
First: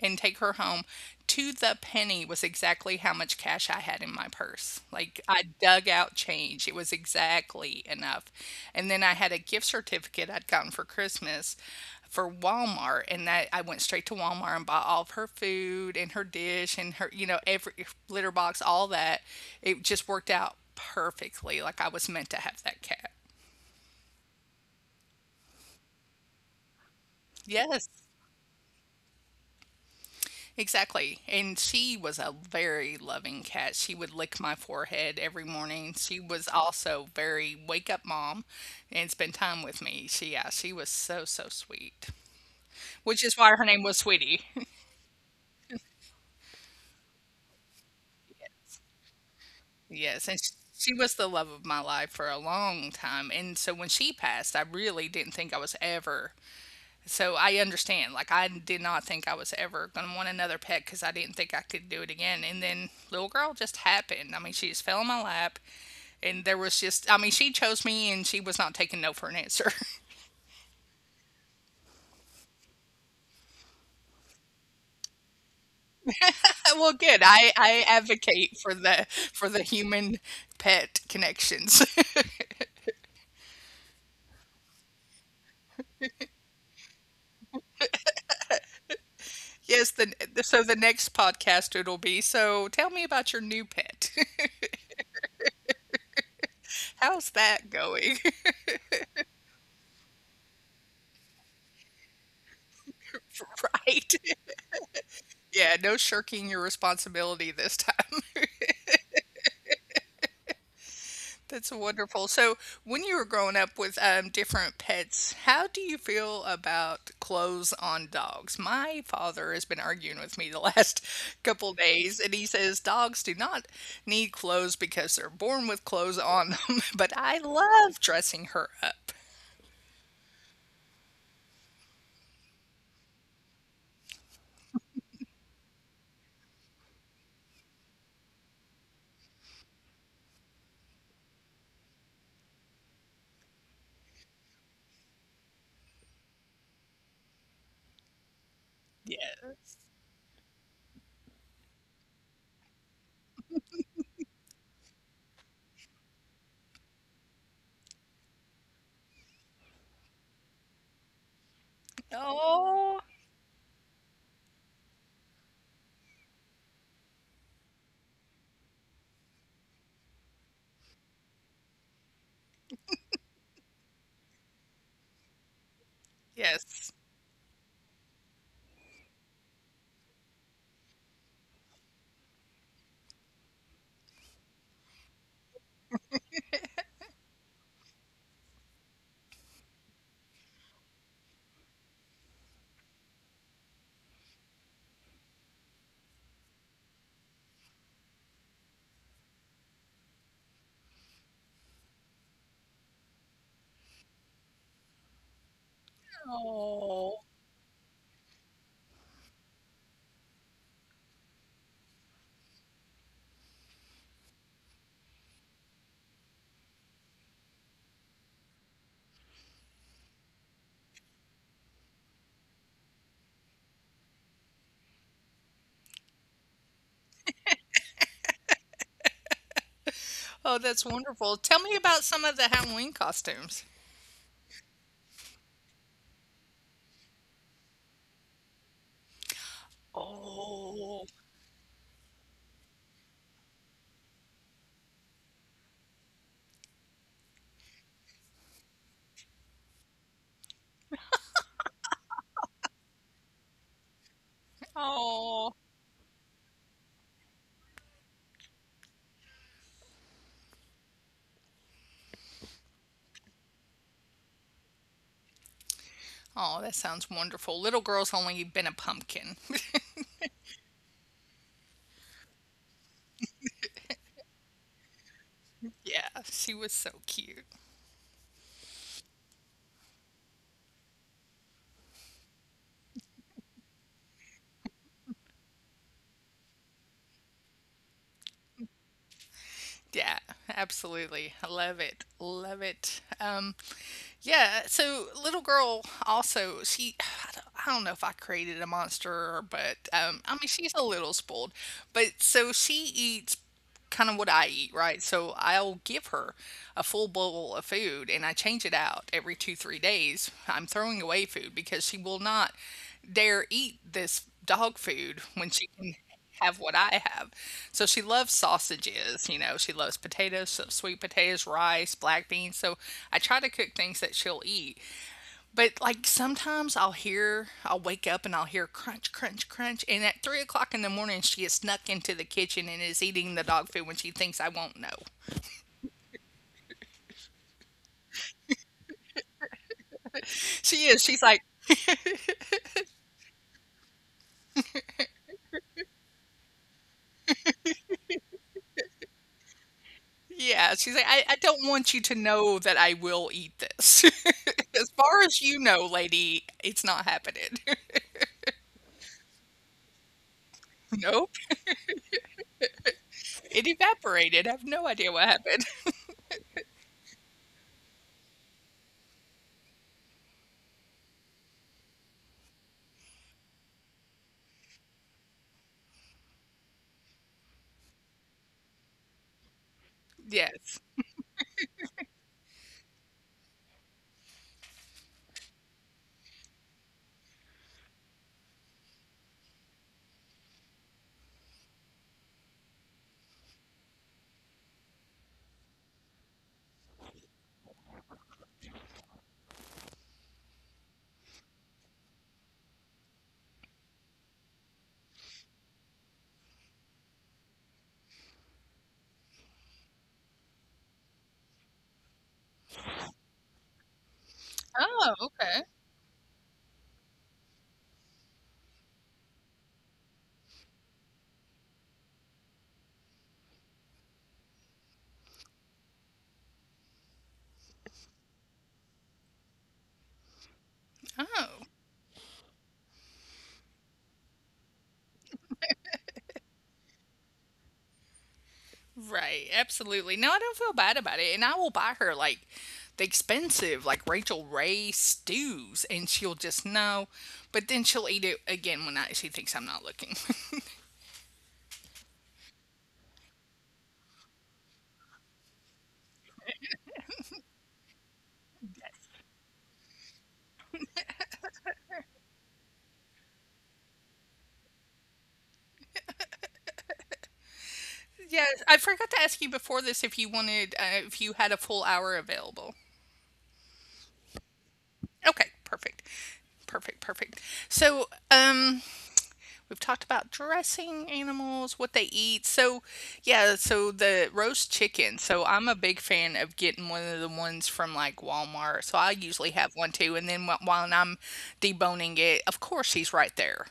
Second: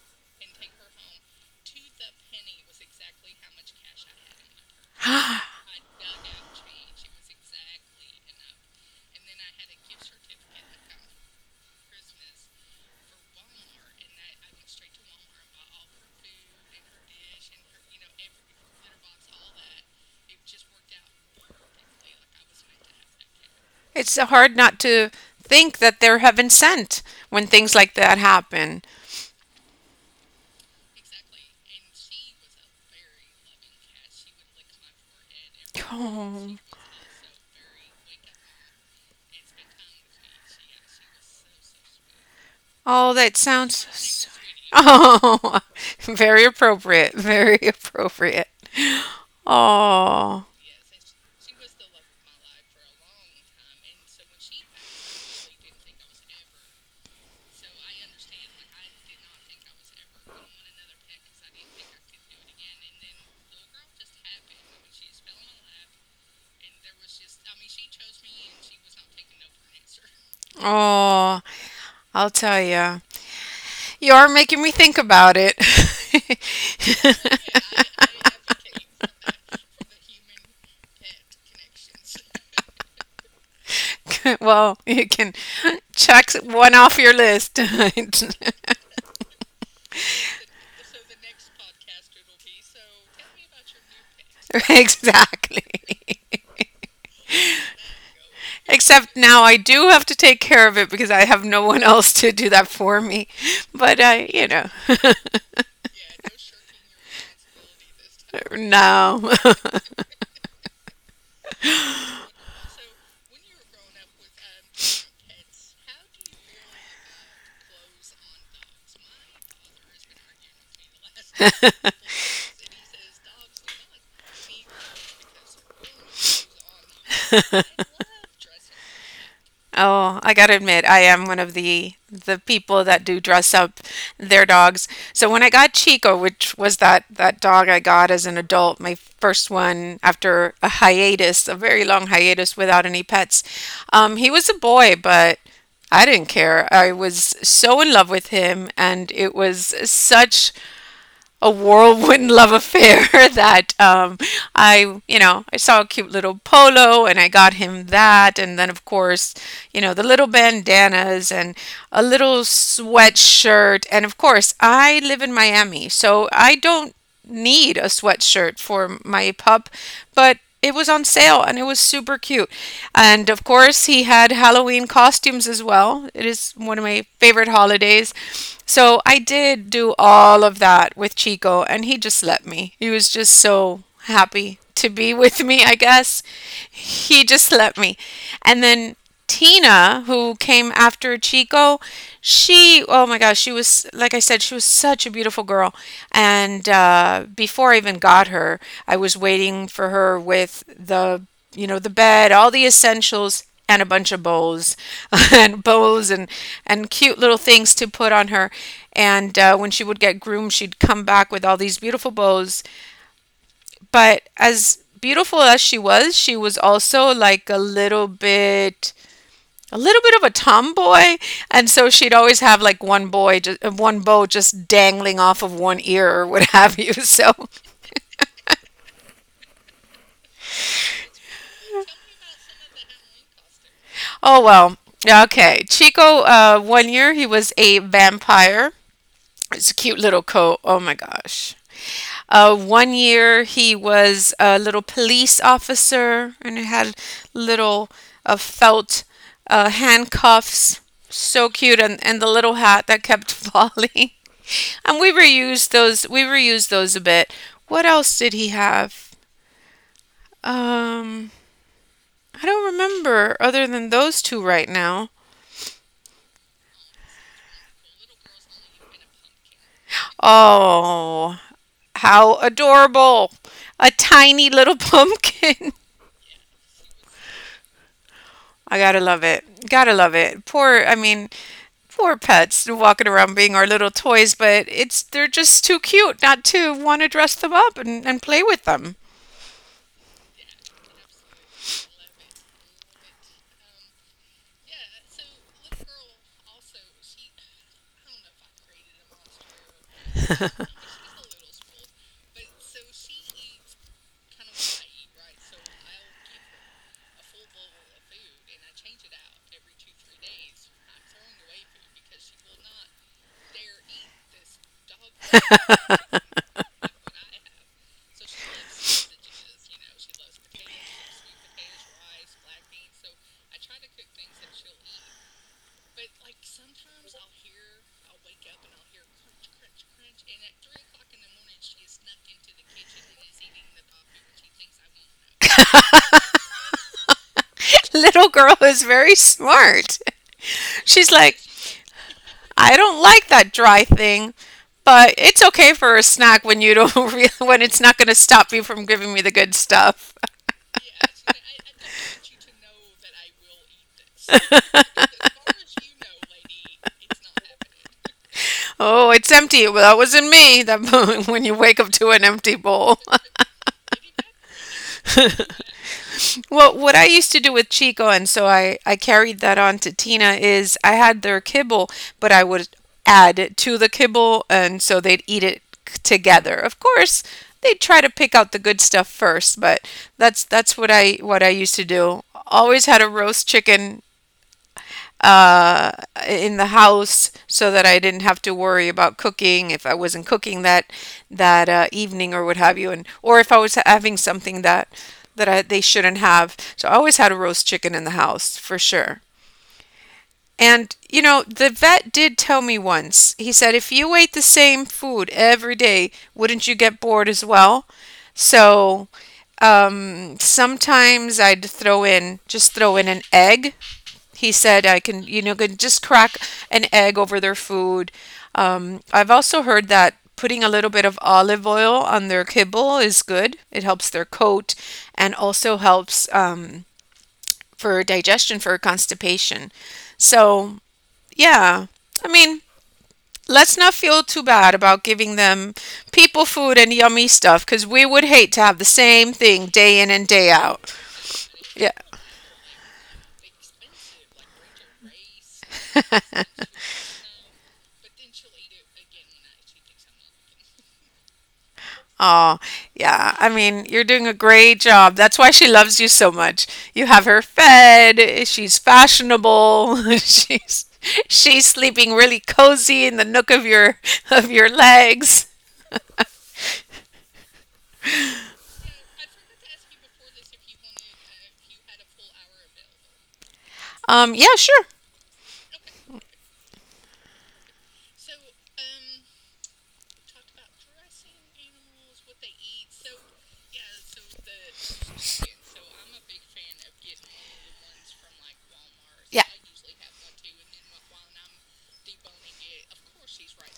Speaker 1: and take her home to the penny was exactly how much cash I had in my purse. Like I
Speaker 2: (gasps)
Speaker 1: dug out change. It was exactly enough. And then I had a gift certificate I'd gotten for Christmas for Walmart and that I went straight to Walmart and bought all of her food and her dish and her you know every litter box all that. It just worked out perfectly like I was meant to have that cat.
Speaker 2: It's so hard not to think that they're heaven sent when things
Speaker 1: Yes.
Speaker 2: like that happen.
Speaker 1: Exactly. And she was a very loving cat. She would lick my forehead every morning. She was
Speaker 2: Oh,
Speaker 1: also very wake up mom and spend time with me. She yeah, she was so so sweet. Which
Speaker 2: oh
Speaker 1: is
Speaker 2: that
Speaker 1: why her name was
Speaker 2: sounds so,
Speaker 1: Sweetie. (laughs)
Speaker 2: oh, (laughs) very appropriate, very appropriate.
Speaker 1: Yes, and sh-
Speaker 2: Oh,
Speaker 1: she was the love of my life for a long time. And so when she passed, I really didn't think I was ever. So I understand. Like I did not think I was ever going to want another pet because I didn't think I could do it again. And then little girl just happened. I mean, she just fell in my lap. And there was just I mean she chose me and she was not taking no for an answer.
Speaker 2: oh, I'll tell you, you are making me think about it.
Speaker 1: (laughs) Well good, I advocate for the human pet connections.
Speaker 2: (laughs) Well, you can check one off your list. (laughs)
Speaker 1: (laughs) Yes, the so the next podcast, it'll be so tell me about your new pet.
Speaker 2: Exactly.
Speaker 1: (laughs) How's that going?
Speaker 2: Except now I do have to take care of it because I have no one else to do that for me.
Speaker 1: (laughs)
Speaker 2: But
Speaker 1: Right.
Speaker 2: I, you know,
Speaker 1: (laughs) Yeah, no shirking your responsibility this time.
Speaker 2: (laughs) no. (laughs)
Speaker 1: That's wonderful. So, when you were growing up with different pets, how do you feel about clothes on dogs? My father has been arguing with me the last (laughs) couple days, and he says dogs do not need clothes because they're born with clothes on them. (laughs) But I love dressing her up.
Speaker 2: Oh, I gotta admit, I am one of the people that do dress up their dogs. So when I got Chico, which was that dog I got as an adult, my first one after a hiatus, a very long hiatus without any pets, he was a boy, but I didn't care. I was so in love with him, and it
Speaker 1: Yes.
Speaker 2: was such a whirlwind love affair (laughs) that I, you know, I saw a cute little polo and I got him that. And then, of course, you know, the little bandanas and a little
Speaker 1: Oh,
Speaker 2: sweatshirt. And of course, I live in Miami, so I don't need a sweatshirt for my pup but it was on sale and it was super cute. And of course, he had Halloween costumes as well. It is one
Speaker 1: yes.
Speaker 2: of my favorite holidays. So I did do all of that with Chico, and he just let me. He was just so happy to be (laughs) with me, I guess. He just let me. And then Tina, who came after Chico, she, oh my gosh, she was, like I said, she was such a beautiful girl. And before I even got her, I was waiting for her with the, you know, the bed, all the essentials, and a bunch of bows (laughs) and bows and
Speaker 1: Oh,
Speaker 2: cute little things to put on her. And when she would get groomed, she'd come back with all these beautiful bows. But as beautiful as she was also like a little bit of a tomboy, and so she'd always have like one boy, just, one bow just dangling off of one ear or what have you. (laughs) So,
Speaker 1: oh, that's wonderful. Tell me about some of the Halloween costumes.
Speaker 2: oh well. Okay, Chico. One year he was a vampire. It's a cute little coat. Oh my
Speaker 1: Oh,
Speaker 2: gosh. One year he was a little police officer, and he had little felt handcuffs. So cute, and the little hat that kept falling. (laughs) And we
Speaker 1: oh.
Speaker 2: reused those. We reused those a bit. What else did he have? Um, I don't remember other than those two right now.
Speaker 1: Oh, that sounds wonderful. Little girl's only been a pumpkin.
Speaker 2: Oh, how adorable! A tiny little pumpkin.
Speaker 1: (laughs) Yeah, she was so cute.
Speaker 2: (laughs) I gotta love it. Gotta love it. Poor, I mean, poor pets walking around being our little toys, but it's they're just too cute not to want to dress them up and play with them.
Speaker 1: Yeah, absolutely. I love it. Love it. Yeah, so little girl also, I don't know if I created a monster, but I mean, she's a little spoiled. But so she eats kind of what I eat, right? So I'll give her a full bowl of food and I change it out every two, 3 days. I'm throwing away food because she will not dare eat this dog food when she can have what I have. So she loves sausages, you know, she loves potatoes, sweet potatoes, rice, black beans. So I try to cook things that she'll eat. But, like, sometimes I'll wake up and I'll hear crunch, crunch, crunch, and at 3 o'clock in the morning, she has snuck into the kitchen and is eating the dog food when she thinks I won't know.
Speaker 2: Little girl is very smart.
Speaker 1: She
Speaker 2: (laughs)
Speaker 1: is,
Speaker 2: She's
Speaker 1: she's
Speaker 2: like,
Speaker 1: like
Speaker 2: I don't like that dry thing. But it's okay for a snack when you don't (laughs) really, when it's not going to stop you from giving me the good stuff.
Speaker 1: yeah, she's like, "I don't want you to know that I will eat this. (laughs) As far as you know, lady, it's not happening." (laughs)
Speaker 2: Oh, it's empty. Well, that wasn't me. That (laughs)
Speaker 1: Nope,
Speaker 2: when you wake up to an empty bowl.
Speaker 1: it evaporated, I have no idea what happened. (laughs)
Speaker 2: (laughs) Well, what I used to do with Chico, and so I carried that on to Tina is I had their kibble, but I would add to the kibble, and so they'd eat it together. Of course, they would try to pick out the good stuff first, but that's
Speaker 1: Yes.
Speaker 2: what I used to do. Always had a roast chicken uh, in the house so that I didn't have to worry about cooking if I wasn't cooking that evening or what have you, and or if I was having something that they shouldn't have. So I always had a roast chicken in the house for sure. And you know, the vet did tell me once. He said, if you ate the same food every day, wouldn't you get bored as well? So sometimes I'd throw in an egg he said I
Speaker 1: Oh,
Speaker 2: can, you know,
Speaker 1: okay.
Speaker 2: can just crack an egg over their food. I've also heard that putting a little bit of olive oil on their kibble is good. It helps their coat and also helps for digestion, for constipation. So,
Speaker 1: Oh.
Speaker 2: yeah, I mean, let's not feel too bad about giving them people food and yummy stuff because we would hate to have the same
Speaker 1: Right,
Speaker 2: thing day in
Speaker 1: absolutely.
Speaker 2: and
Speaker 1: No, I
Speaker 2: day
Speaker 1: don't feel
Speaker 2: out.
Speaker 1: bad about it. And I will
Speaker 2: Yeah. (laughs)
Speaker 1: buy her like the expensive, like Rachel Ray stews, and she'll just know. But then she'll eat it again when she thinks I'm not looking.
Speaker 2: Oh, yeah. I mean, you're doing a great job. That's why she loves you so much. You have her fed. She's fashionable. (laughs) She's sleeping really cozy in the nook of your legs.
Speaker 1: (laughs) Yes, I forgot to ask you before this if you wanted, if you had a full hour available.
Speaker 2: Yeah, sure.
Speaker 1: Okay, perfect. Perfect, perfect. So, we've talked about dressing animals, what they eat. So, yeah, so the roast chicken. So, I'm a big fan of getting one of the ones from like Walmart. So, I
Speaker 2: Yeah.
Speaker 1: usually have one too. And then while I'm deboning it, of course, he's right there.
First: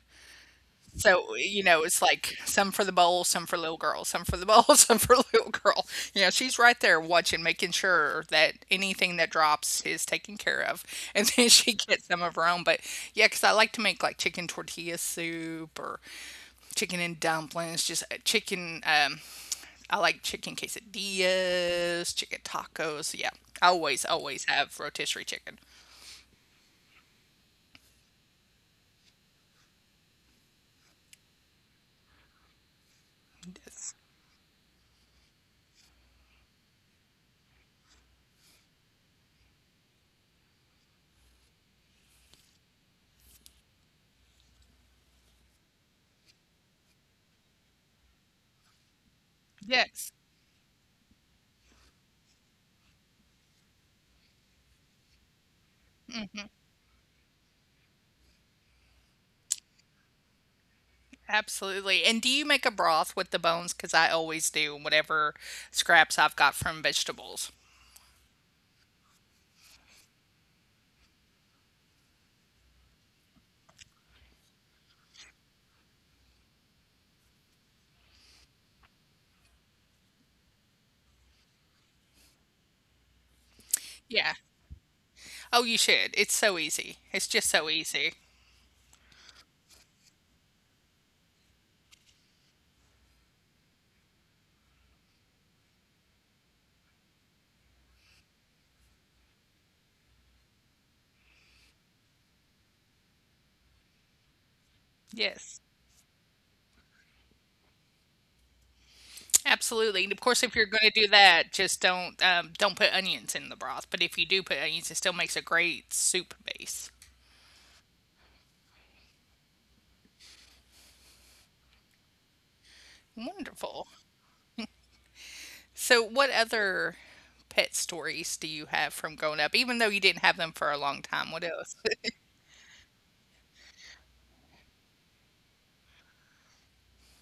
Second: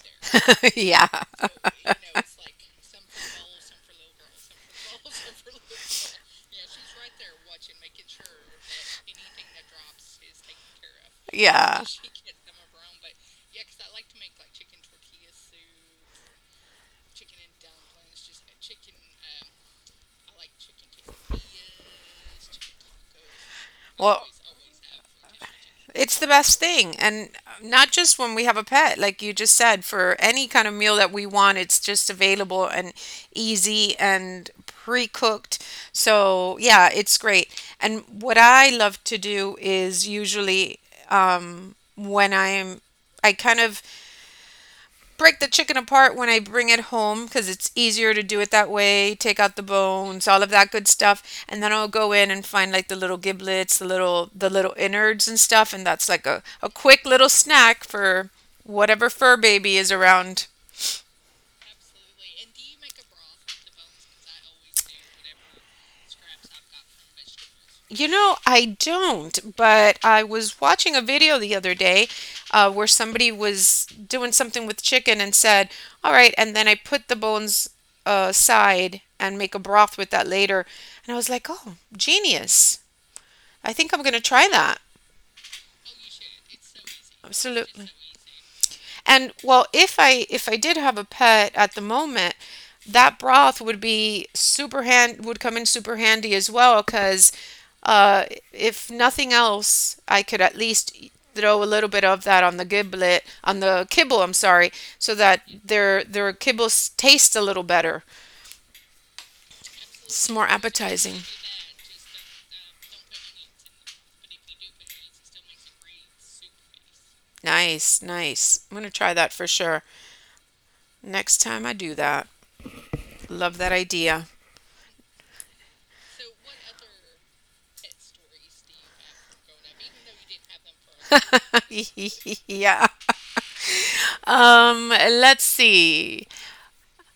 Speaker 2: (laughs) Yeah.
Speaker 1: So, you know, it's like some for the bowl, some for little girl, some for the bowl, (laughs) some for little girl. You know, she's right there watching, making sure that anything that drops is taken care of. And then (laughs) she
Speaker 2: Yeah.
Speaker 1: gets some of her own. But yeah, because I like to make like chicken tortilla soup or chicken and dumplings, just chicken. I like chicken quesadillas, chicken tacos. Yeah, I always,
Speaker 2: Well,
Speaker 1: always have rotisserie chicken.
Speaker 2: it's the best thing. And not just when we have a pet, like you just said, for any kind of meal that we want, it's just available and
Speaker 1: Yes.
Speaker 2: easy and pre-cooked. So, yeah, it's great. And what I love to do is usually when I'm, I kind of break the chicken apart when I bring it home because it's easier to do it that way. Take out the
Speaker 1: Yes.
Speaker 2: bones, all of that good stuff, and then I'll go in and find like the little giblets, the little innards and stuff, and that's like a quick little snack for whatever fur baby is around.
Speaker 1: Absolutely. And do you make a broth with the bones? Because I always do whatever scraps I've got from vegetables.
Speaker 2: You know, I don't, but I was watching a video the other day where somebody was doing something with chicken and said, "All right, and then I put the bones aside and make a broth with that later." And I was like, "Oh, genius. I think I'm going to
Speaker 1: Yeah.
Speaker 2: try that."
Speaker 1: Oh, you should. It's so easy. It's just so
Speaker 2: Absolutely.
Speaker 1: easy.
Speaker 2: And well, if I did have a pet at the moment, that broth would be super hand would come in super handy as well because uh, if nothing else, I could at least throw a little bit of that on the giblet on the kibble. I'm sorry, so that
Speaker 1: Yes.
Speaker 2: their kibbles taste a little better.
Speaker 1: Absolutely. And of
Speaker 2: It's
Speaker 1: course,
Speaker 2: more
Speaker 1: if you're going to do
Speaker 2: appetizing.
Speaker 1: that, just don't put onions in the broth. But if you do put onions, it still makes a great soup base.
Speaker 2: Nice, nice. I'm gonna try that for sure next time I do that. Love that
Speaker 1: Wonderful.
Speaker 2: idea.
Speaker 1: So, what other pet stories do you have from growing up? Even though you didn't have them for a long time, what else?
Speaker 2: (laughs)
Speaker 1: (laughs)
Speaker 2: Yeah. Let's see.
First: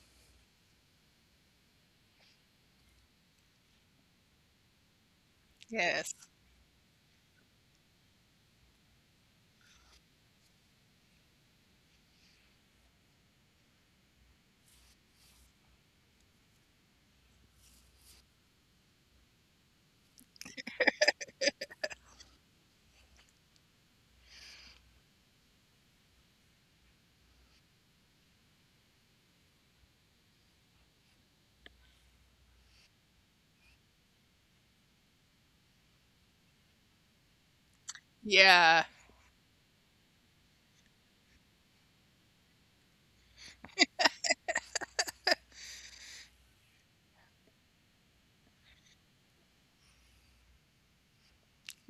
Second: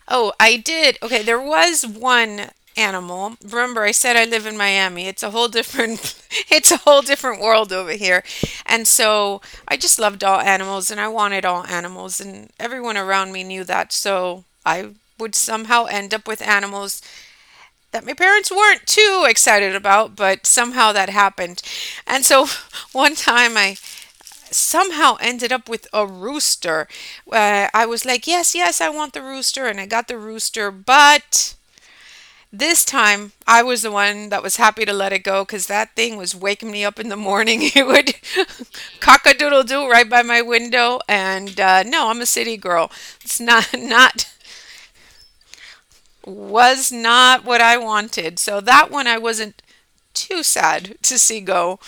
Speaker 2: Oh, I did. Okay, there was one animal. Remember, I said I live in Miami. It's a whole
Speaker 1: Yes.
Speaker 2: different (laughs) it's a whole different world over here. And so I just loved all animals and I wanted all animals and everyone around me knew that. So I would somehow end up with animals that my parents weren't too excited about, but somehow that happened. And so (laughs) one time I somehow ended up with a rooster. I was like, yes, yes, I want the rooster, and I got the rooster, but this time I was the one that was happy to let it go because that thing was waking me up in the morning. (laughs) It would
Speaker 1: Yeah.
Speaker 2: (laughs) cock a doodle doo right by my window, and no, I'm a city girl. It's not, not, was not what I wanted. So that one I wasn't too sad to see go,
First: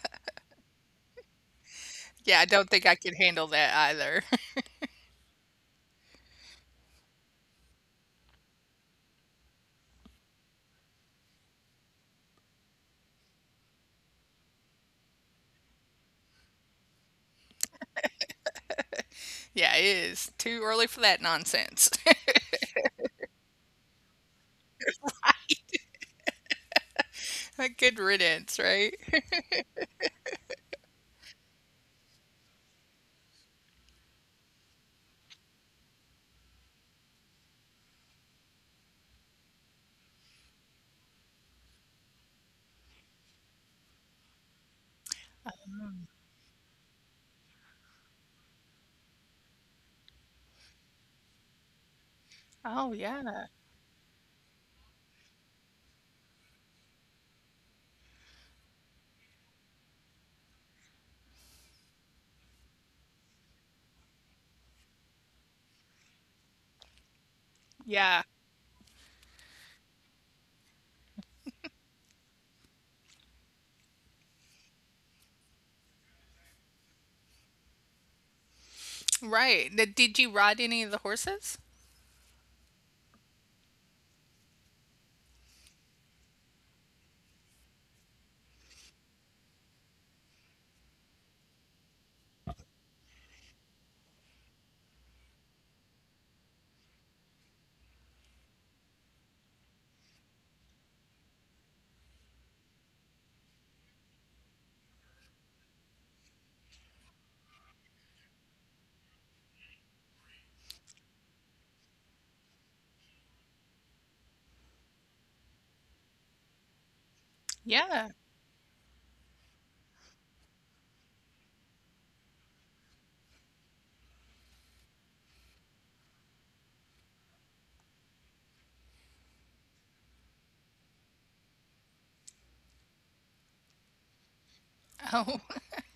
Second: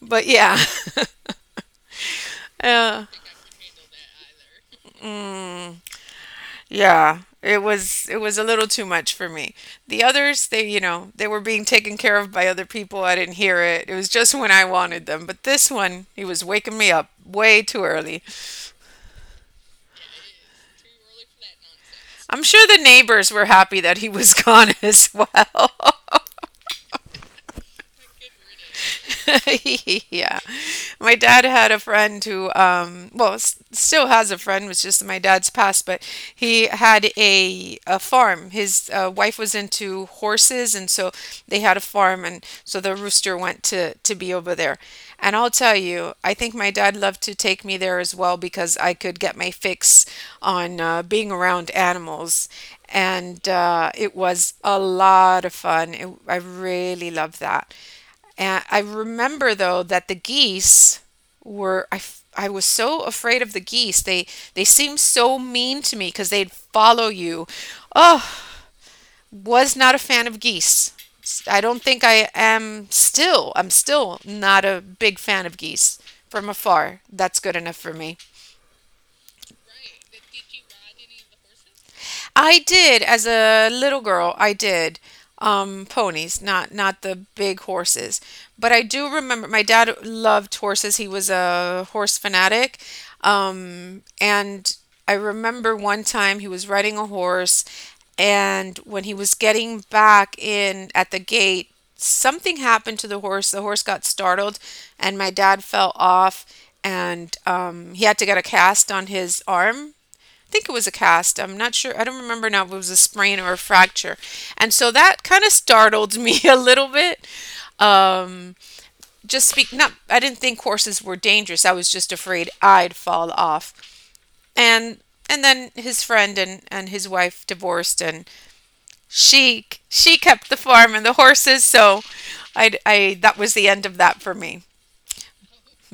Speaker 2: but yeah. (laughs)
Speaker 1: Yeah, I don't think I
Speaker 2: Uh,
Speaker 1: could handle that either.
Speaker 2: mm. Yeah, it was a little too much for me. The others, they were being taken care of by other people. I didn't hear it. It was just when I wanted them. But this one, he was waking me up way too early.
Speaker 1: Yeah, it is. Too early for that nonsense.
Speaker 2: I'm sure the neighbors were happy that he was gone (laughs) as well.
Speaker 1: (laughs) Good riddance, right?
Speaker 2: (laughs) Yeah. My dad had a friend who, well, still has a friend, was just my dad's past, but he had a farm. His wife was into horses, and so they had a farm, and so the rooster went to be over there. And I'll tell you, I think my dad loved to take me there as well because I could get my fix on being around animals.
Speaker 1: Oh, yeah.
Speaker 2: And it was a lot of fun. I really loved that. And I remember though that the geese I was so afraid of the geese. They seemed so mean to me because they'd follow you.
Speaker 1: Yeah.
Speaker 2: Oh, was not a fan of geese. I don't think I am still. I'm still not a big fan of geese from afar. That's good enough for me.
Speaker 1: Right. Th- Did you ride any of the horses?
Speaker 2: I did as a little girl. I did ponies, not the big horses. But I do remember my dad loved horses. He was a horse fanatic, and I remember one time he was riding a horse, and when he was getting back in at the gate, something happened to the horse. The horse got startled, and my dad fell off, and he had to get a cast on his arm. I think it was a cast. I'm not sure. I don't remember now if it was a sprain or a fracture. And so that kind of startled me (laughs) a little bit.
Speaker 1: Yeah.
Speaker 2: Um, just speak, not, I didn't think horses were dangerous. I was just afraid I'd fall off. And, and then his friend and his wife divorced and she kept the farm and the horses. So that was the end of that for me.
Speaker 1: Oh,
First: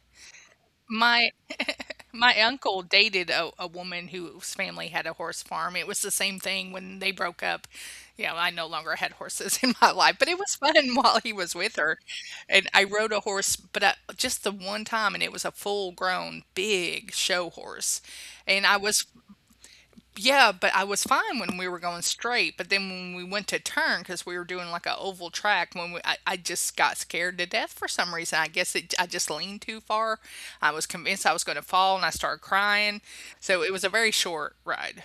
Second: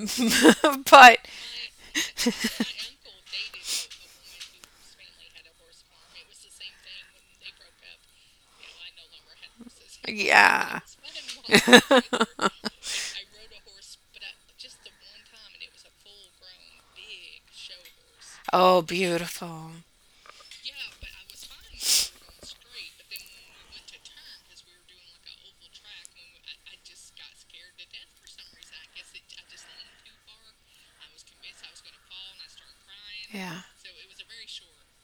Speaker 2: (laughs)
Speaker 1: (laughs)
Speaker 2: But
Speaker 1: my my uncle dated a woman whose family had a horse farm. It was the same thing when they broke up. Yeah, I no longer had horses (laughs) in my life, but it was fun
Speaker 2: yeah.
Speaker 1: (laughs) while he was with her.
Speaker 2: (laughs)
Speaker 1: And I rode a horse, but I, just the one time, and it was a full grown, big show horse. And
Speaker 2: Oh,
Speaker 1: I was
Speaker 2: beautiful.
Speaker 1: yeah, but I was fine when we were going straight. But then when we went to turn, because we were doing like a oval track, I just got scared to death for some reason. I guess I just leaned too far. I was convinced I was going to fall, and I started crying. So
Speaker 2: Yeah.
Speaker 1: it was a very short ride.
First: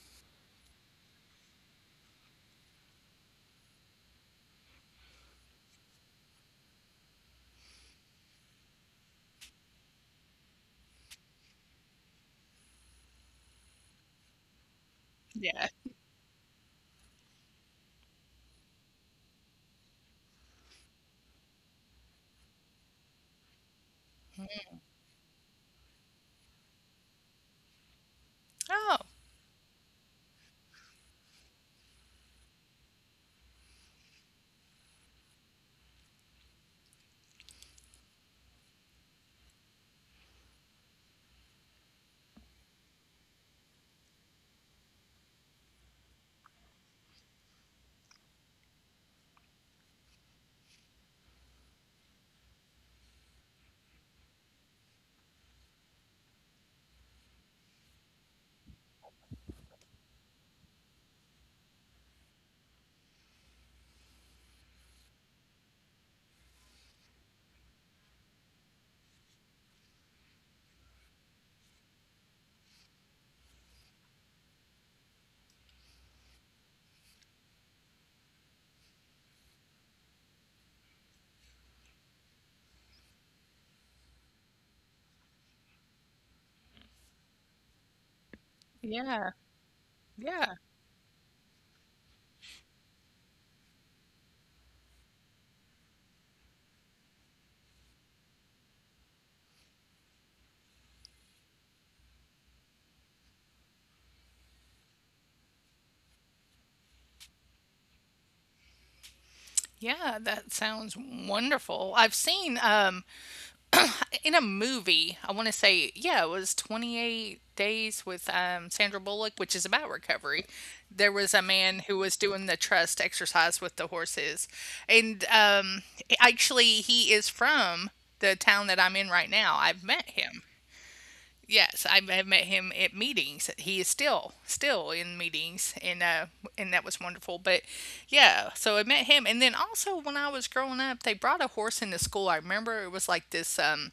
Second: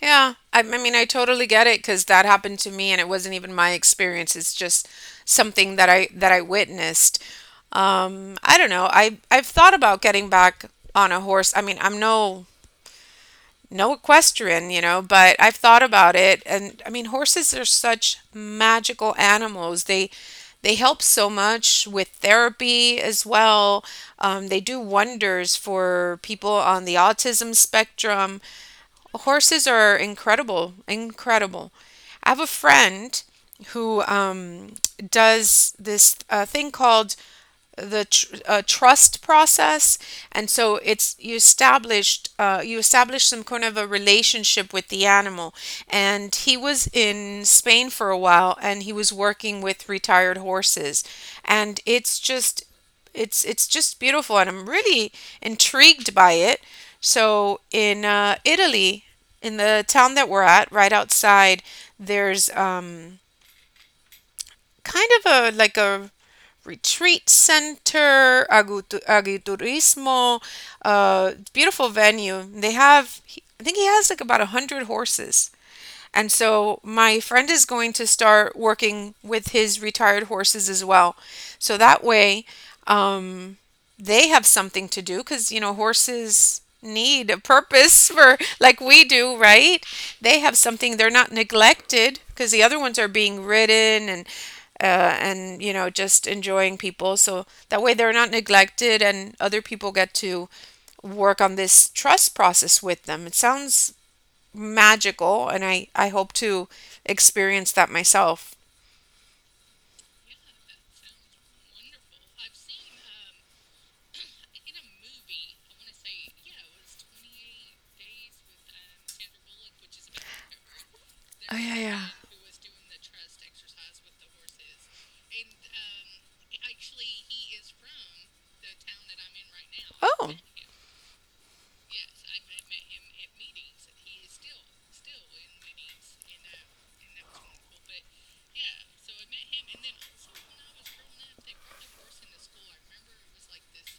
Speaker 2: Yeah. I mean, I totally get it because that happened to me and it wasn't even my experience. It's just something that I witnessed. I don't know. I've thought about getting back on a horse. I mean, I'm no equestrian, but I've
Speaker 1: Yeah.
Speaker 2: thought about it and I mean horses are such magical animals. They help so much with therapy as well. They do wonders for people on the autism spectrum.
Speaker 1: Oh,
Speaker 2: Horses are incredible, incredible. I have a friend who does this thing called the trust process, and so it's you established you establish some kind of a relationship with the animal. And he was in Spain for a while, and he was working with retired horses, and it's just beautiful and I'm really intrigued by it. So in Italy, in the town that we're at, right outside, there's kind of a like a retreat center, agiturismo, beautiful venue. They have, I think he has like about 100 horses. And so my friend is going to start working with his retired horses as well. So that way, um, they have something to do because, horses need a purpose (laughs) for like we
Speaker 1: yeah,
Speaker 2: do, right? They
Speaker 1: yeah,
Speaker 2: have something, they're not neglected because the other ones are being ridden and just enjoying people so that way they're not neglected and other people get to work on this trust process with them. It sounds magical and I hope to experience that myself.
Speaker 1: yeah. That sounds wonderful. I've seen in a movie. I want to say, yeah, it was 28 Days with Sandra Bullock, which is about recovery. There was a
Speaker 2: Oh, yeah,
Speaker 1: man
Speaker 2: yeah.
Speaker 1: who was doing the trust exercise with the horses. And actually, he is from the town that I'm in right now. I've met
Speaker 2: Oh.
Speaker 1: him. Yes, I've met him at meetings. He is still in meetings, and that was wonderful. But yeah, so I met him, and then also when I was growing up, they brought a horse into school. I remember it was like this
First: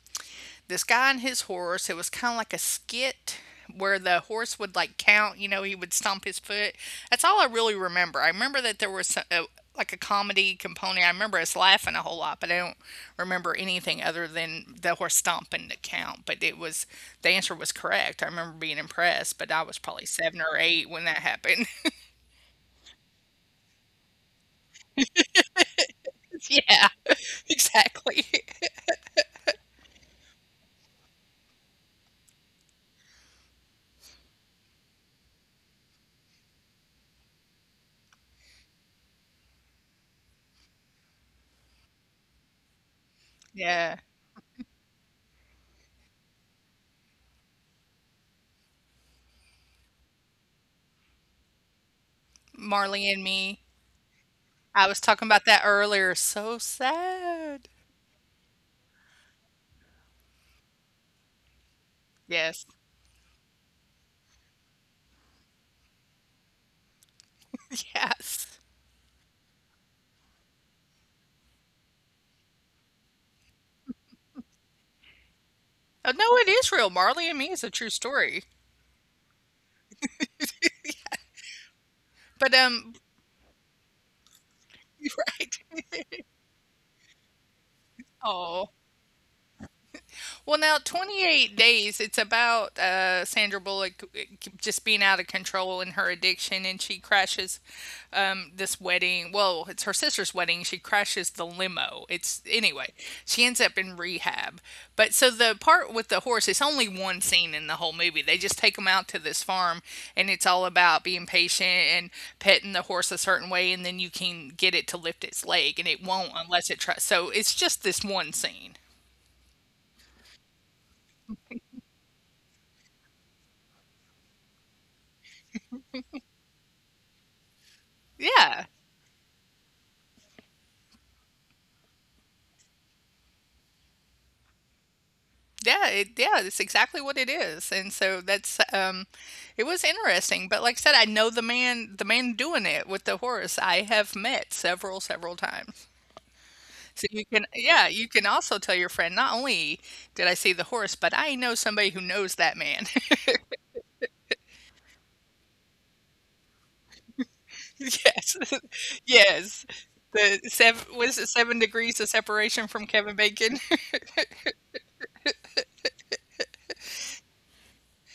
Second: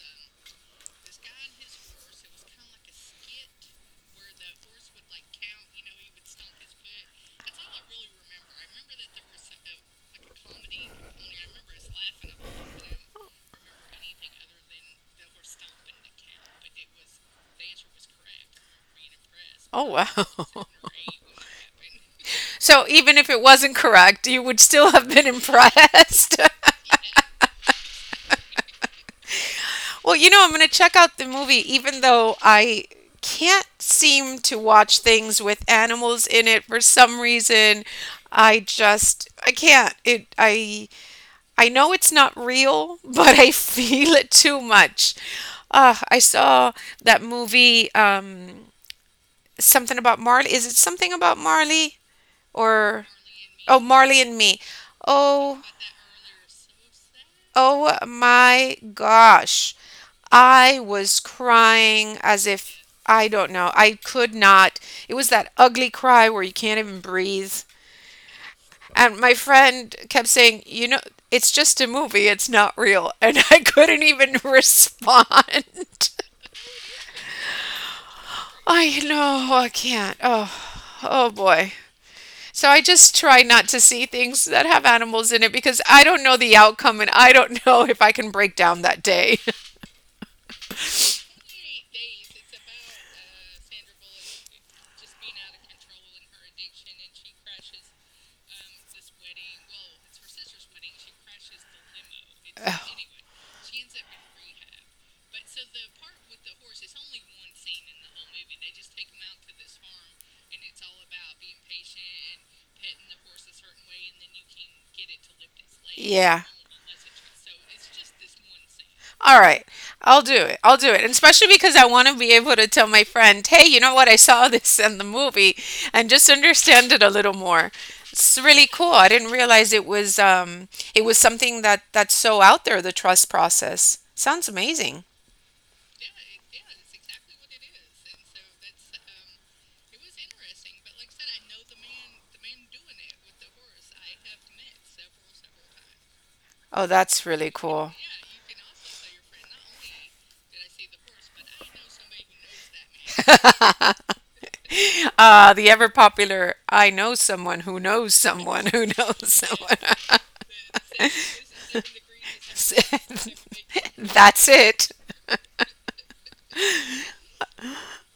Speaker 1: this guy and his horse. It was kind of like a skit where the horse would like count, you know, he would stomp his foot. That's all I really remember. I remember that there was a, like a comedy component. I remember us laughing a whole lot, but I don't remember anything other than the horse stomping to count. But it was the answer was correct. I remember being impressed, but I was
Speaker 2: Oh,
Speaker 1: probably seven or
Speaker 2: wow. (laughs)
Speaker 1: eight when that happened.
Speaker 2: So even if it wasn't correct, you would still have been (laughs) impressed.
Speaker 1: (laughs) Yeah, (laughs) exactly.
Speaker 2: (laughs) Well, I'm going to check out the movie, even though I can't seem to watch things with animals in it for some reason. I can't. It I know it's not real, (laughs) but I
Speaker 1: Yeah,
Speaker 2: feel it too much. Ah, I saw that movie, something about Marley. Is it something about Marley or
Speaker 1: Marley and me.
Speaker 2: oh, Marley and Me?
Speaker 1: I was talking about that
Speaker 2: Oh,
Speaker 1: earlier. So sad.
Speaker 2: oh my gosh. I was crying as
Speaker 1: Yes.
Speaker 2: if I don't know. I could not. It was that ugly cry where you can't even breathe.
Speaker 1: (laughs) Yes.
Speaker 2: And my friend kept saying, "You know, it's just a movie. It's not real." (laughs) And I couldn't even (laughs) respond.
Speaker 1: No, it is real. Marley and Me is a true story.
Speaker 2: I know, I can't. Oh, oh boy.
Speaker 1: But,
Speaker 2: So I just try not to see things that have animals
Speaker 1: (laughs)
Speaker 2: in it
Speaker 1: right.
Speaker 2: because I don't know the outcome and I don't know if I can break
Speaker 1: Oh.
Speaker 2: down that day. (laughs)
Speaker 1: Well, now 28 Days, it's about Sandra Bullock just being out of control in her addiction, and she crashes this wedding. Well, it's her sister's wedding. She crashes the limo. It's anyway, she ends up in rehab. But so the part with the horse, it's only one scene in the whole movie. They just take him out to this farm, and it's all about being patient and petting the horse a certain way, and then you can get it to lift its leg, and it won't
Speaker 2: Yeah.
Speaker 1: unless it tries. So it's just this one scene.
Speaker 2: All right, I'll do it. I'll do it. And especially because I want to be able to tell my friend, hey, you know what? I saw (laughs) this in the movie and just understand it a little more. It's
Speaker 1: Yeah.
Speaker 2: really cool. I didn't realize it was it was something that that's so out there, the trust process. Sounds amazing.
Speaker 1: Yeah, it, yeah, it's exactly what it is. And so that's it was interesting, but like I said, I know the man doing it with the horse I have met several, several times.
Speaker 2: Oh,
Speaker 1: So you
Speaker 2: that's
Speaker 1: can
Speaker 2: really
Speaker 1: yeah,
Speaker 2: cool.
Speaker 1: you can also tell your friend, not only did I see the horse, but I know somebody who knows that man. (laughs)
Speaker 2: (laughs) Ah, the ever popular "I know someone who knows
Speaker 1: Yes.
Speaker 2: someone who
Speaker 1: (laughs)
Speaker 2: knows
Speaker 1: Yes.
Speaker 2: someone."
Speaker 1: The 7 was it 7 degrees of separation from Kevin Bacon?
Speaker 2: (laughs)
Speaker 1: (laughs)
Speaker 2: That's it.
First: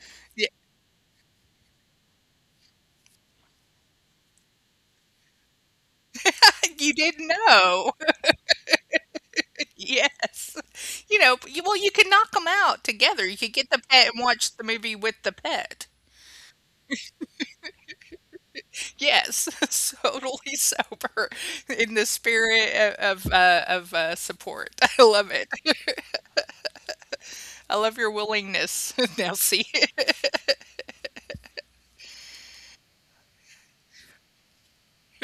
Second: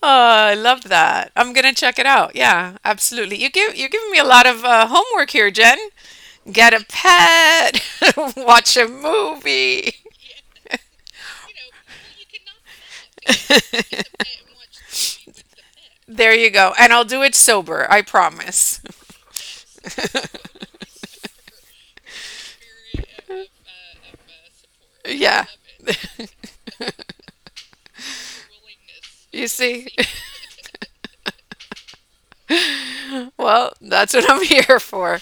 Speaker 2: Oh,
Speaker 1: Yeah,
Speaker 2: I love that. I'm gonna check it out. Yeah, absolutely. You're giving me a lot of homework here, Jen. Get a
Speaker 1: you didn't
Speaker 2: pet,
Speaker 1: know.
Speaker 2: (laughs) watch a movie.
Speaker 1: Yes. (laughs) You know, you well, you can knock them out together. You could get the pet and
Speaker 2: (laughs)
Speaker 1: watch the movie with the pet.
Speaker 2: There you go. And I'll do it sober, I promise.
Speaker 1: Yes, (laughs) totally
Speaker 2: (laughs)
Speaker 1: sober in the spirit of, support. (laughs) I love
Speaker 2: Yeah.
Speaker 1: it.
Speaker 2: (laughs)
Speaker 1: (laughs) I love your willingness, (laughs)
Speaker 2: You
Speaker 1: Nelsie.
Speaker 2: see?
Speaker 1: (laughs)
Speaker 2: (laughs) Well, that's what I'm (laughs) here for.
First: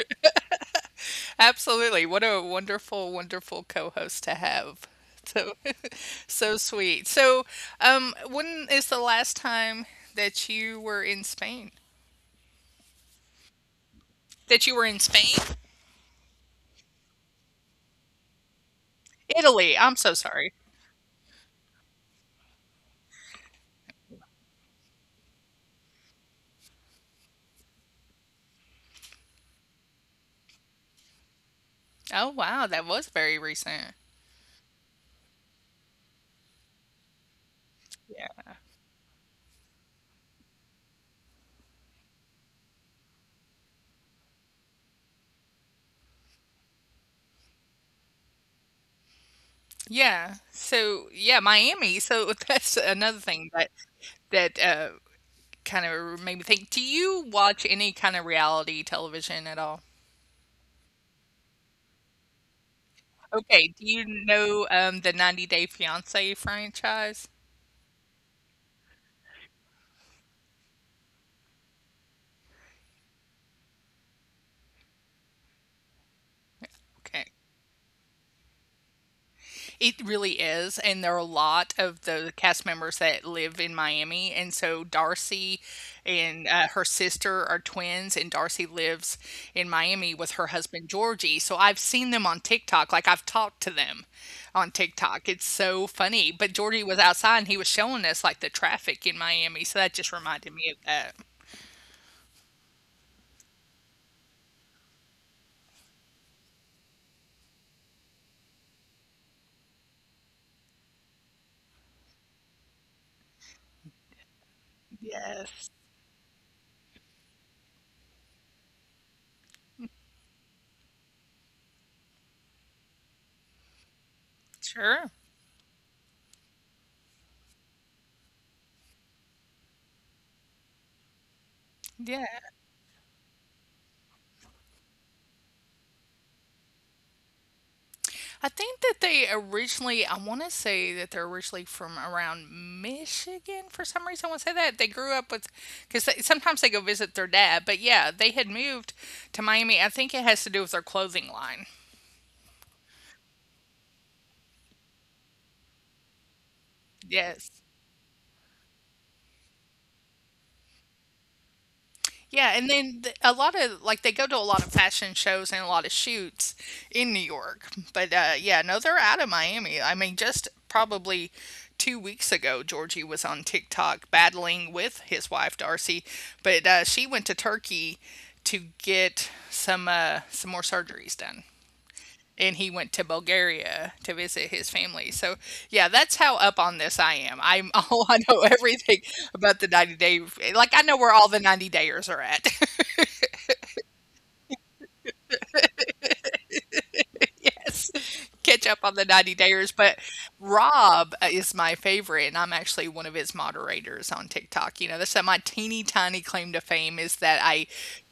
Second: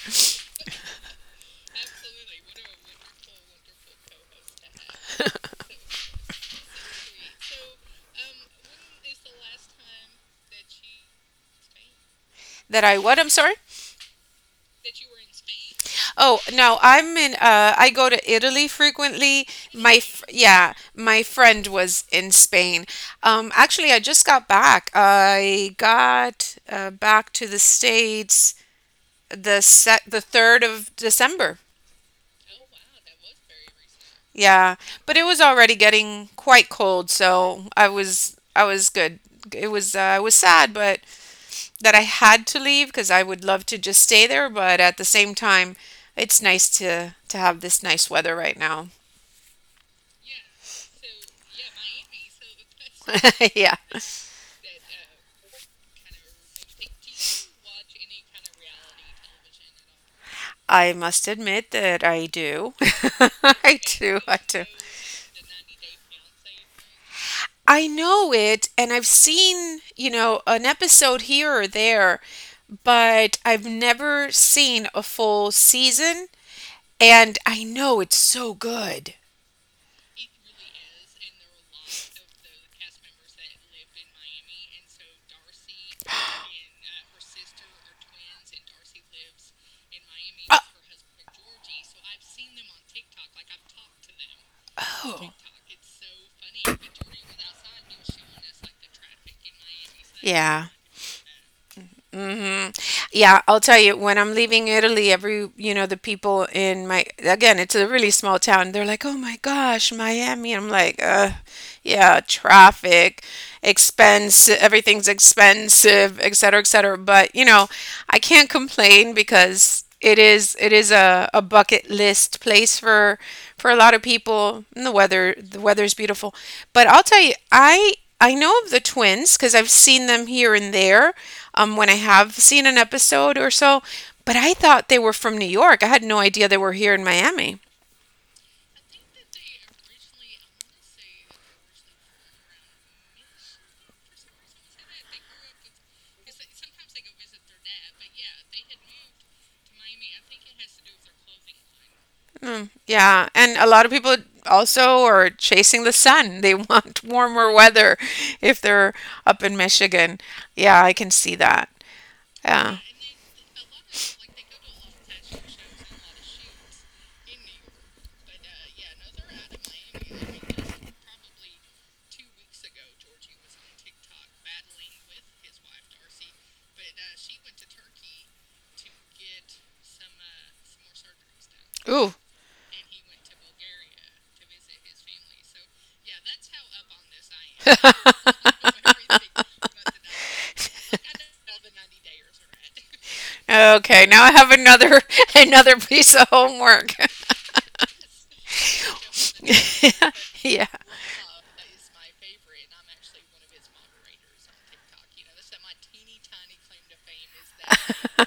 Speaker 1: Absolutely. What a wonderful, wonderful co-host to have. So (laughs) so sweet. So, when is the last time that you were in Spain?
Speaker 2: That I what? I'm sorry?
Speaker 1: That you were in Spain?
Speaker 2: Oh, no, I go to Italy frequently.
Speaker 1: Italy, I'm so sorry.
Speaker 2: Yeah, my friend was in Spain. Actually, I just got back. I got back to the States the 3rd of December.
Speaker 1: Oh, wow, that was very recent.
Speaker 2: Yeah, but it was already getting quite cold, so I was
Speaker 1: Yeah.
Speaker 2: I was good. It was I was sad but that I had to leave because I would love to just stay there, but at the same time it's nice to have this nice weather right now.
Speaker 1: Yeah, so yeah, Miami, so (laughs) that's another
Speaker 2: (laughs)
Speaker 1: thing
Speaker 2: Yeah,
Speaker 1: that that, uh, kind of made me think. Do you watch any kind of reality television at all?
Speaker 2: I must admit that I do. (laughs)
Speaker 1: Okay,
Speaker 2: I
Speaker 1: do you
Speaker 2: do. I do.
Speaker 1: know, the 90 Day Fiancé franchise?
Speaker 2: I know it, and I've seen, an episode here or there, but I've never seen a full season,
Speaker 1: Okay.
Speaker 2: and I know it's so good.
Speaker 1: It really is, and there are a lot of the cast members that live in Miami, and so Darcy and her sister are twins, and Darcy lives in Miami with her
Speaker 2: Uh,
Speaker 1: husband Georgie. So I've seen them on TikTok, like I've talked to them on TikTok.
Speaker 2: oh,
Speaker 1: It's so funny. But Georgie was outside and he was showing us like the traffic in Miami, so that just reminded me
Speaker 2: yeah.
Speaker 1: of that.
Speaker 2: Hmm. Yeah, I'll tell you, when I'm leaving Italy, the people again, it's a really small town. They're like, "Oh my gosh, Miami." I'm like." Yeah, traffic, expense, everything's
Speaker 1: Yes,
Speaker 2: expensive, et cetera, et cetera. But I can't complain because it is a bucket list place for a lot of people. And
Speaker 1: sure.
Speaker 2: the weather's beautiful. But I'll tell you, I know of the twins because I've seen them here and there when I
Speaker 1: Yeah.
Speaker 2: have seen an episode or so. But I thought they were from New York. I had no idea they were here in Miami.
Speaker 1: I think that they originally, I want to say that they're originally from around Michigan for some reason. I want to say that they grew up with, because sometimes they go visit their dad. But yeah, they had moved to Miami. I think it has to do with their clothing line.
Speaker 2: Mm, yeah, and a lot of people also are chasing the sun. They want (laughs) warmer
Speaker 1: Yes.
Speaker 2: weather if they're up in Michigan. Yeah, I can see that.
Speaker 1: Yeah, and
Speaker 2: Yeah.
Speaker 1: then th a lot of like, they go to a lot of fashion shows and a lot of shoots in New York, but, yeah, no, they're out of Miami. I mean, just probably 2 weeks ago, Georgie was on TikTok battling with his wife, Darcy, but, she went to Turkey to get some more surgeries done,
Speaker 2: Ooh.
Speaker 1: and he went to Bulgaria to visit his family. So, yeah, that's how up on this I am. I'm (laughs) all I know everything about the 90-day like, I know where all the 90 dayers are at. (laughs)
Speaker 2: Okay, now I have another (laughs) another piece of homework.
Speaker 1: (laughs) Yes, catch up on the 90 Dayers, but
Speaker 2: (laughs) Yeah.
Speaker 1: Rob is my favorite, and I'm actually one of his moderators on TikTok. You know, that's my teeny tiny claim to fame is that I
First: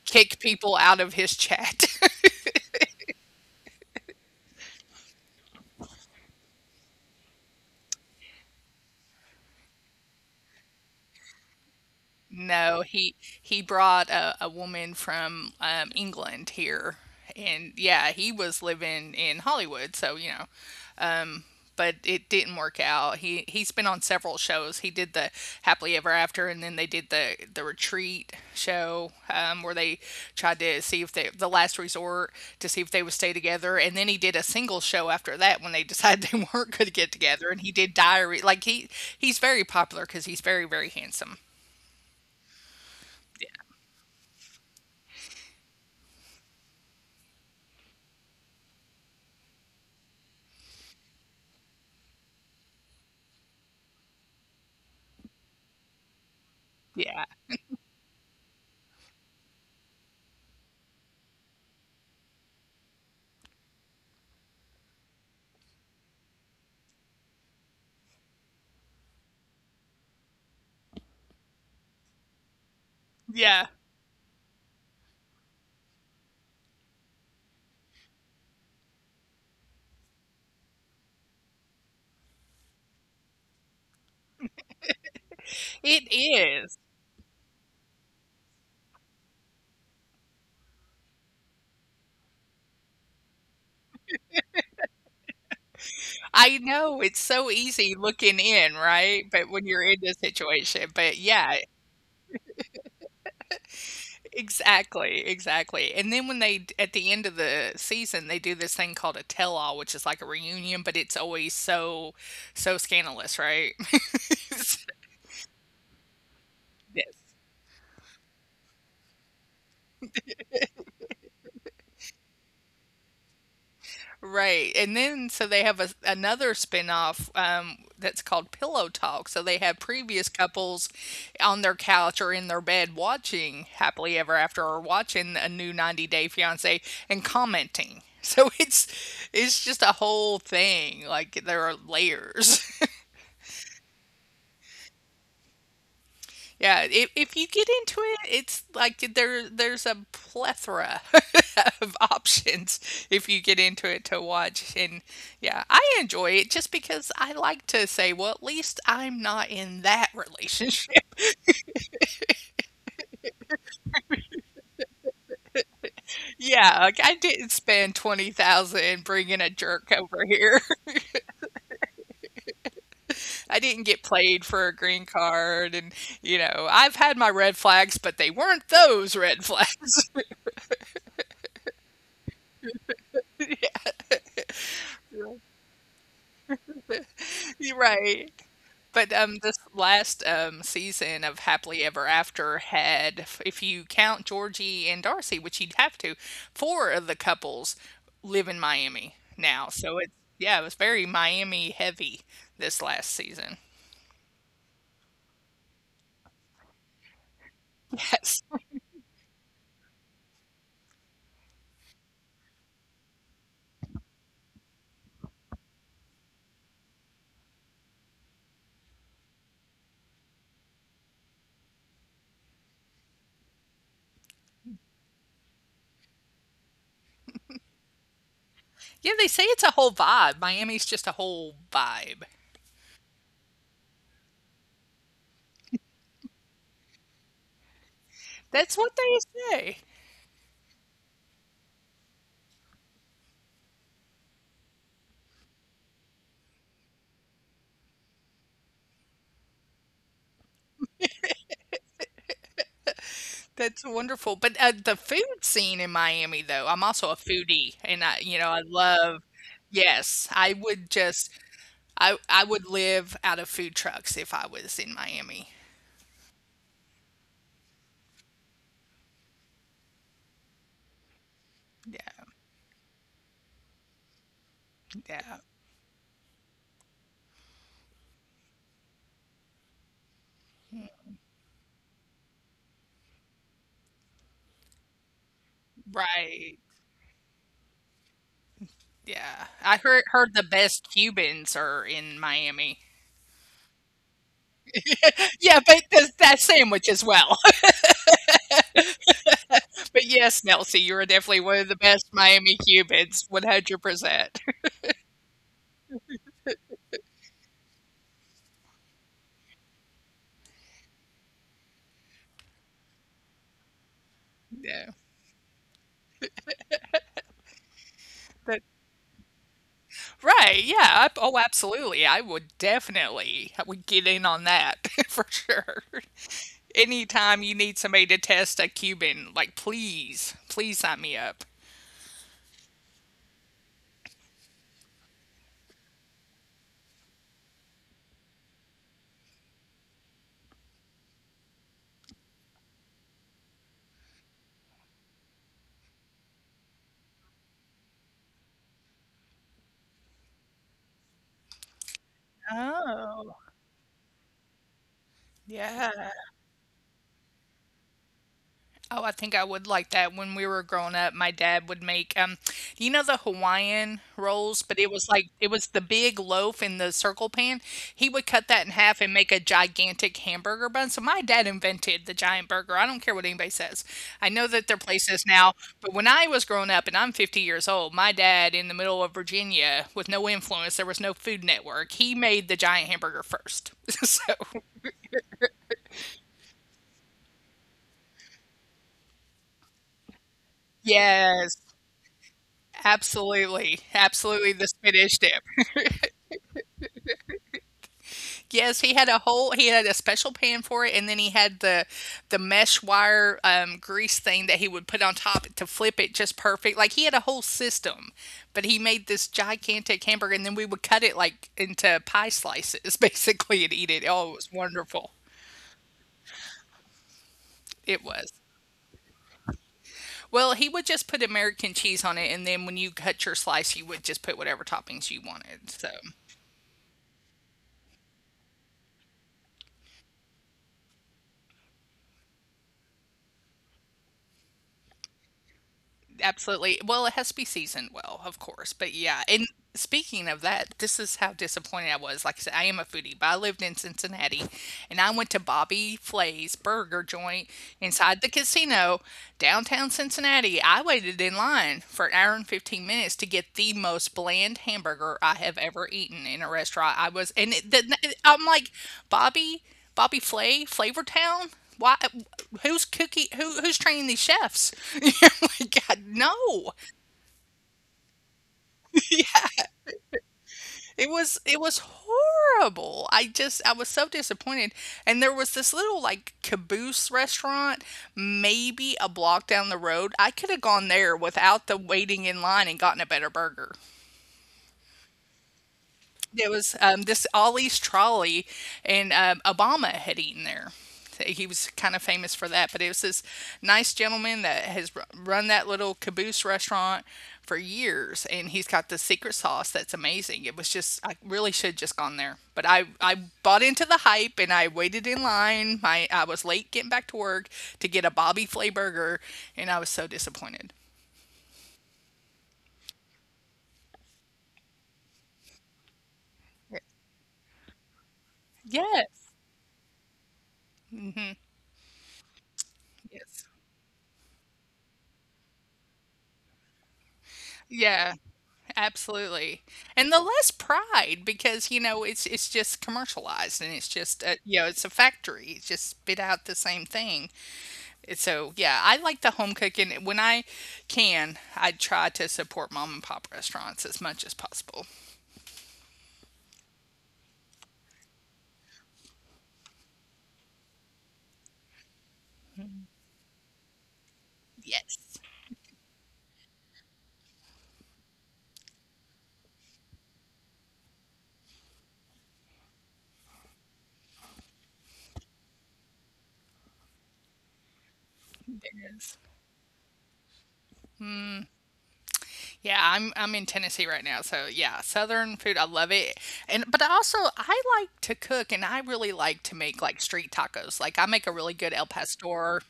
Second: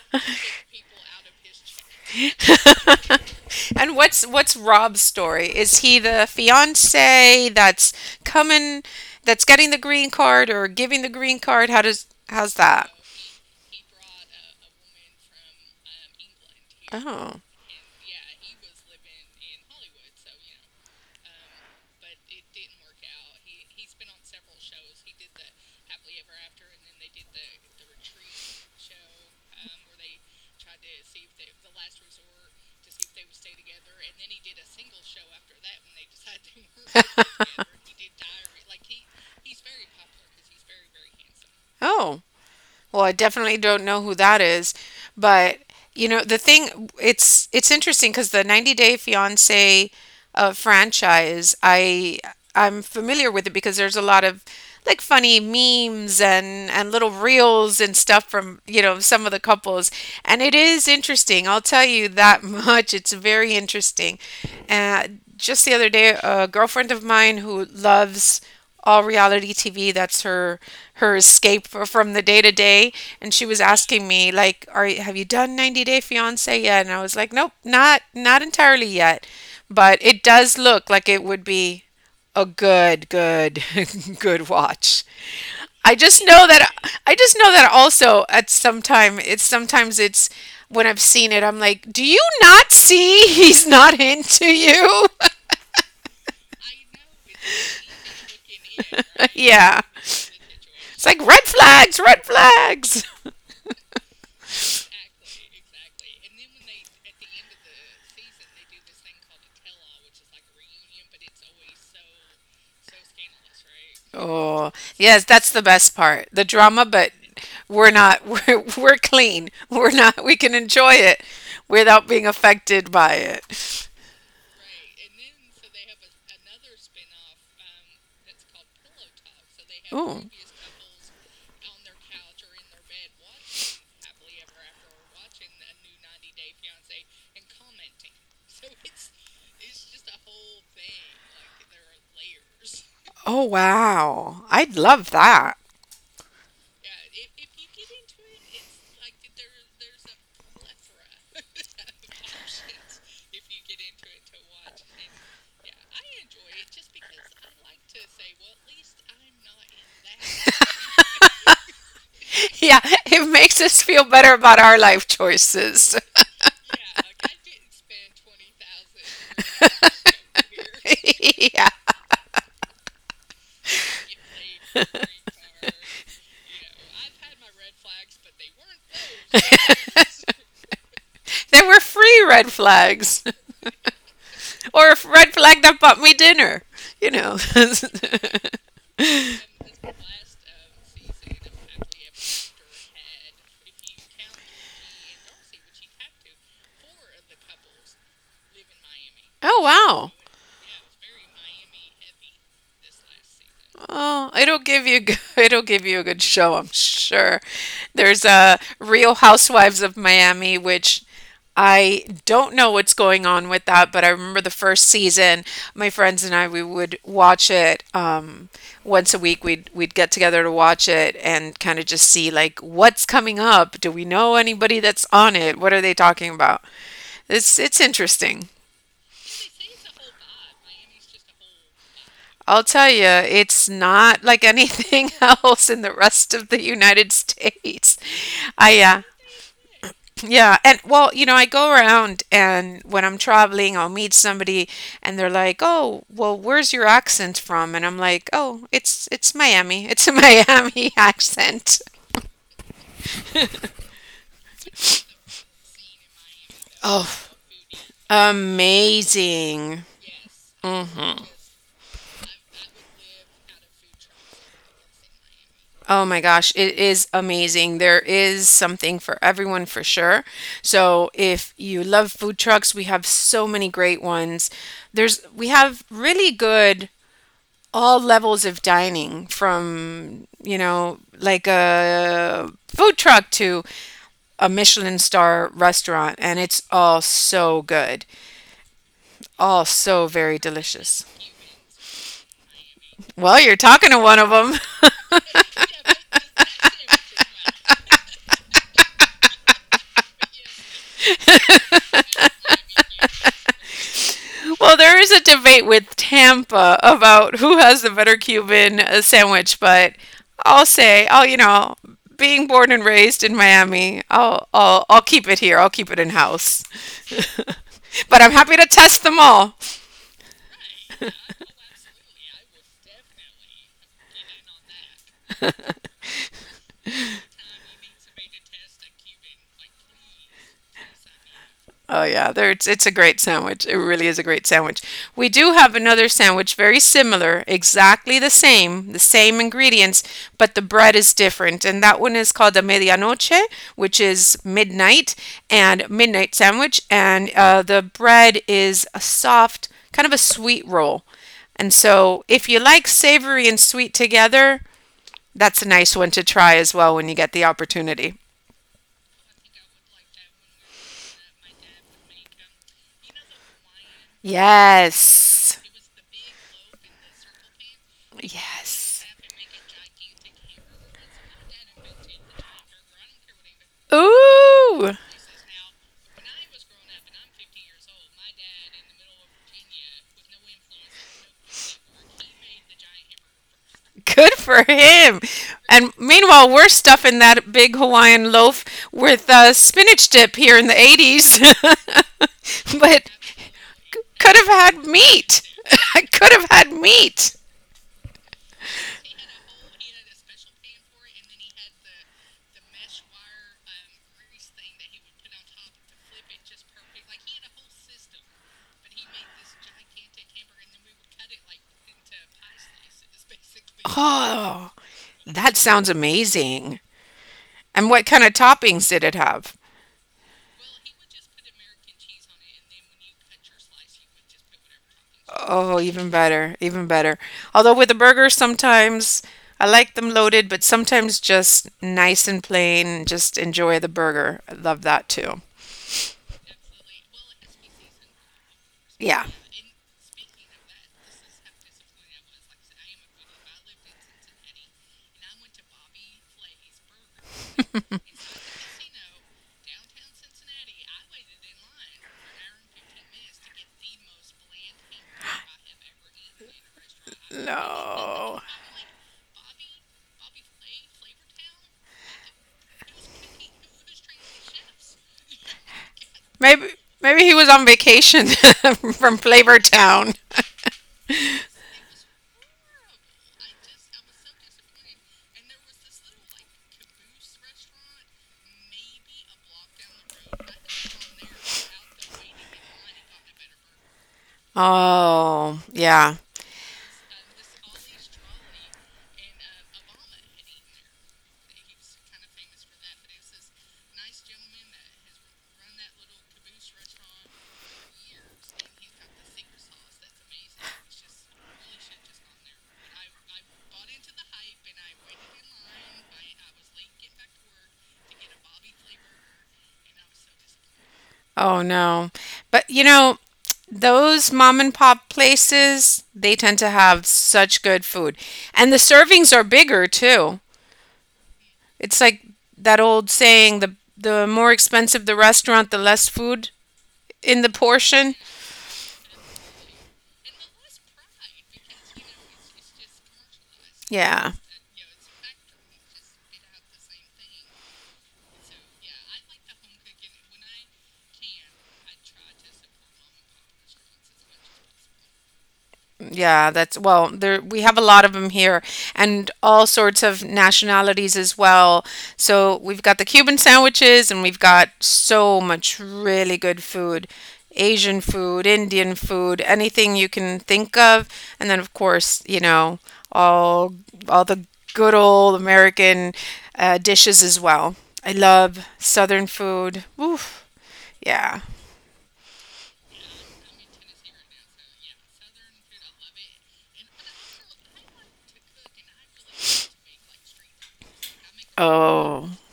Speaker 1: kick people out of his chat. (laughs)
Speaker 2: (laughs) And what's Rob's story? Is he the fiance that's coming, that's getting the green card or giving the green card? How's
Speaker 1: No,
Speaker 2: that?
Speaker 1: he brought a woman from England here,
Speaker 2: Oh,
Speaker 1: and yeah, he was living in Hollywood, so you know, but it didn't work out. He's been on several shows. He did the Happily Ever After, and then they did the Retreat show, where they tried to see if they the Last Resort to see if they would stay together, and then he did a single show after that when they decided they (laughs) weren't going to get together, and he did Diary. Like he's very popular because he's very handsome.
Speaker 2: oh, Well, I definitely don't know who that is, but you know, the thing it's interesting because the 90 Day Fiancé franchise, I'm familiar with it because there's a lot of like funny memes and
Speaker 1: Yeah,
Speaker 2: little reels and stuff from, you know, some of the couples. And it is interesting. I'll tell you that (laughs) much. It's very interesting. Uh, just the other day, a girlfriend of mine who loves all reality TV, that's her escape from the day to day, and she
Speaker 1: yeah,
Speaker 2: was asking me like, "Are have you done 90 Day Fiancé yet?" And I was like, "Nope, not entirely yet." But it does look like it would be Oh, (laughs) good watch.
Speaker 1: it
Speaker 2: I just know
Speaker 1: is.
Speaker 2: that I just know that also at some time it's sometimes it's when I've seen it I'm like, do you not see he's not into you?
Speaker 1: I know it's so easy looking in, right? But when you're
Speaker 2: (laughs)
Speaker 1: in
Speaker 2: Yeah,
Speaker 1: this situation, but
Speaker 2: it's like red
Speaker 1: yeah,
Speaker 2: flags, red flags. (laughs)
Speaker 1: exactly, exactly. And then when they d at the end of the season, they do this thing called a tell-all, which is like a reunion, but it's always so so scandalous, right? (laughs)
Speaker 2: Oh, yes, that's the best part, the drama.
Speaker 1: Yes.
Speaker 2: But we're not (laughs) we're clean. We're not. We can enjoy it without being affected by it.
Speaker 1: Right. And then so they have a another spin-off, that's called Pillow Talk. So they have previous
Speaker 2: Ooh.
Speaker 1: couples on their couch or in their bed watching Happily Ever After or watching a new 90 Day Fiancé and commenting. (laughs) So it's just a whole thing. Like there are layers. (laughs)
Speaker 2: Oh, wow. I'd love that. (laughs)
Speaker 1: Yeah, if you get into it, it's like there's a plethora (laughs) of options if you get into it to watch. And yeah, I enjoy it just because I like to say, well, at least I'm not in that relationship. (laughs)
Speaker 2: Yeah, it makes us feel better about our life choices.
Speaker 1: Yeah, like I didn't spend 20,000 bringing a jerk over here.
Speaker 2: (laughs) Yeah.
Speaker 1: (laughs) I didn't get played for a green card and you know, I've had my red flags, but they weren't those red flags.
Speaker 2: There were free red flags (laughs) or a red flag that bought me dinner, you know.
Speaker 1: (laughs)
Speaker 2: (laughs)
Speaker 1: You're right. But, this last, season of Happily Ever After had f if you count Georgie and Darcy, which you'd have to, 4 of the couples live in Miami now,
Speaker 2: Oh
Speaker 1: so it's
Speaker 2: wow.
Speaker 1: yeah, it was very Miami heavy this last season.
Speaker 2: Oh, it'll give you (laughs) it'll give you a good show, I'm sure.
Speaker 1: (laughs)
Speaker 2: There's
Speaker 1: Yes.
Speaker 2: a Real Housewives of Miami, which I don't know what's going on with that, but I remember the first season, my friends and I, we would watch it once a week. We'd get together to watch it and kind of just see like what's coming up. Do we know anybody that's on it? What are they talking about? It's interesting.
Speaker 1: Yeah, they say it's a whole vibe. Miami's just a whole vibe.
Speaker 2: I'll tell you, it's not like anything (laughs) else in the rest of the United States.
Speaker 1: That's what
Speaker 2: I
Speaker 1: they say.
Speaker 2: Yeah, and well, you know, I go around and when I'm traveling, I'll meet somebody and they're like, "Oh, well, where's your accent from?" And I'm like, "Oh, it's Miami. It's a (laughs) Miami accent."
Speaker 1: That's wonderful, but, the food scene in Miami, though I'm also a
Speaker 2: Oh,
Speaker 1: foodie, and I you know, I love
Speaker 2: amazing.
Speaker 1: yes, I would
Speaker 2: Hmm.
Speaker 1: just I would live out of food trucks if I was in Miami.
Speaker 2: Oh my gosh, it is amazing. There is something for everyone for sure. So, if you love
Speaker 1: Yeah,
Speaker 2: food trucks, we have so many great ones. There's
Speaker 1: yeah.
Speaker 2: we have really good all levels of dining from you know like a food truck to a Michelin star restaurant and
Speaker 1: Right.
Speaker 2: it's all so good,
Speaker 1: Yeah. I
Speaker 2: all so
Speaker 1: heard the
Speaker 2: very
Speaker 1: best
Speaker 2: delicious.
Speaker 1: Cubans are in Miami.
Speaker 2: Well, you're talking to one of them.
Speaker 1: (laughs) Yeah, but th that sandwich as well. (laughs) But yes, Nelsie, you are definitely one of the best Miami Cubans, 100%.
Speaker 2: (laughs) Well, there is a debate with Tampa about who has the better Cuban sandwich, but I'll say oh you know, being born and raised in Miami,
Speaker 1: (laughs)
Speaker 2: i'll
Speaker 1: Yeah.
Speaker 2: i'll, I'll keep it here, I'll keep it in house. (laughs) But I'm
Speaker 1: But
Speaker 2: happy to test them all.
Speaker 1: right, yeah. I oh, absolutely. I would definitely I would get in on that (laughs) for sure. Anytime you need somebody to test a Cuban, like, please, please sign me up.
Speaker 2: Oh yeah, there it's a great sandwich. It really is a great sandwich. We do have another sandwich very similar, exactly the same ingredients, but the bread is different. And that one is called a medianoche, which is midnight and midnight sandwich. And the bread is a soft, kind of a sweet roll. And so if you like
Speaker 1: Oh,
Speaker 2: savory and sweet together, that's a
Speaker 1: yeah.
Speaker 2: nice one to try as well when you get the opportunity.
Speaker 1: Oh, I think I would like that. When we were growing up, my dad would make, you know, the Hawaiian rolls, but it was like it was
Speaker 2: Yes.
Speaker 1: the big loaf in the circle pan. He would cut that in half and make a
Speaker 2: Yes.
Speaker 1: gigantic hamburger bun. So my dad invented the giant burger. I don't care what anybody says. I know that there are places now,
Speaker 2: Ooh.
Speaker 1: but when I was growing up, and I'm 50 years old, my dad in the middle of Virginia with no influence, there was no Food Network. He made the giant hamburger first. (laughs) So
Speaker 2: Good for him. And meanwhile, we're stuffing that big Hawaiian loaf with spinach dip here in the
Speaker 1: yes,
Speaker 2: 80s. (laughs) But
Speaker 1: absolutely, absolutely
Speaker 2: could have
Speaker 1: the
Speaker 2: had
Speaker 1: spinach dip.
Speaker 2: meat.
Speaker 1: (laughs)
Speaker 2: (laughs) I could have had meat.
Speaker 1: Yes, he had a special pan for it, and then he had the mesh wire, grease thing that he would put on top to flip it just perfect. Like, he had a whole system, but he made this gigantic hamburger, and then we would cut it, like, into pie slices (laughs) basically and eat it. Oh, it was
Speaker 2: Oh,
Speaker 1: wonderful.
Speaker 2: that sounds amazing.
Speaker 1: It
Speaker 2: And what
Speaker 1: was.
Speaker 2: kind of toppings did it have?
Speaker 1: Well, he would just put American cheese on it, and then when you cut your slice, you would just put whatever toppings you wanted,
Speaker 2: Oh,
Speaker 1: so
Speaker 2: even better, even better. Although with the burgers, sometimes I like them loaded, but sometimes just nice and plain. Just enjoy the burger. I love that too.
Speaker 1: absolutely. Well, it has to be seasoned well, of course. But yeah,
Speaker 2: Yeah.
Speaker 1: and speaking of that, this is how disappointed I was. Like I said, I am a foodie, but I lived in Cincinnati and I went to Bobby Flay's burger joint inside the casino, downtown Cincinnati. I waited in line for an hour and 15 minutes to get the most bland hamburger I have ever eaten in a restaurant. I was, and it, the, I'm
Speaker 2: No.
Speaker 1: like, Bobby. Bobby Flay, Flavortown. Why? Who's training these chefs? (laughs) Oh my God, no!
Speaker 2: Maybe maybe he was on vacation (laughs) from Flavor Town.
Speaker 1: It was horrible. I was so disappointed. And there was this little like caboose restaurant, maybe a block down the road. I could have gone there without the waiting in line and gotten a better burger.
Speaker 2: Oh, yeah.
Speaker 1: There was, this Ollie's Trolley, and, Obama had eaten there. He was kind of famous for that, but it was this nice gentleman that has ru run that little caboose restaurant for years, and he's got the secret sauce that's amazing. It was just I really should just gone there, but I bought into the hype, and I waited in line. My I was late getting back to work to get a Bobby Flay burger, and I was so disappointed.
Speaker 2: Oh no. But you know, those mom and pop places, they tend to have such good food. And the
Speaker 1: Yes.
Speaker 2: servings are bigger too. It's like that old
Speaker 1: Yes.
Speaker 2: saying, the more expensive the restaurant, the less food in the
Speaker 1: Yeah,
Speaker 2: portion.
Speaker 1: absolutely. And the less pride because, you know, it's just commercialized and it's just,
Speaker 2: Yeah.
Speaker 1: you know, it's a factory. It's just spit out the same thing. And so, yeah, I like the home cooking. When I can, I try to support mom and pop restaurants as much as possible.
Speaker 2: Yeah, that's well, there we have a lot of them here and all sorts of nationalities as well. So we've got the Cuban sandwiches and we've got
Speaker 1: Yes.
Speaker 2: so much really good food. Asian food, Indian food, anything you can think of. And then of course, you know, all all the good old American dishes as well. I love
Speaker 1: Yes.
Speaker 2: Southern food. Oof. Yeah.
Speaker 1: Yeah, I'm in Tennessee right now, so yeah, Southern food, I love it. And but I also I like to cook, and I really like to make like street tacos. Like I make a really good El
Speaker 2: Oh,
Speaker 1: Pastor.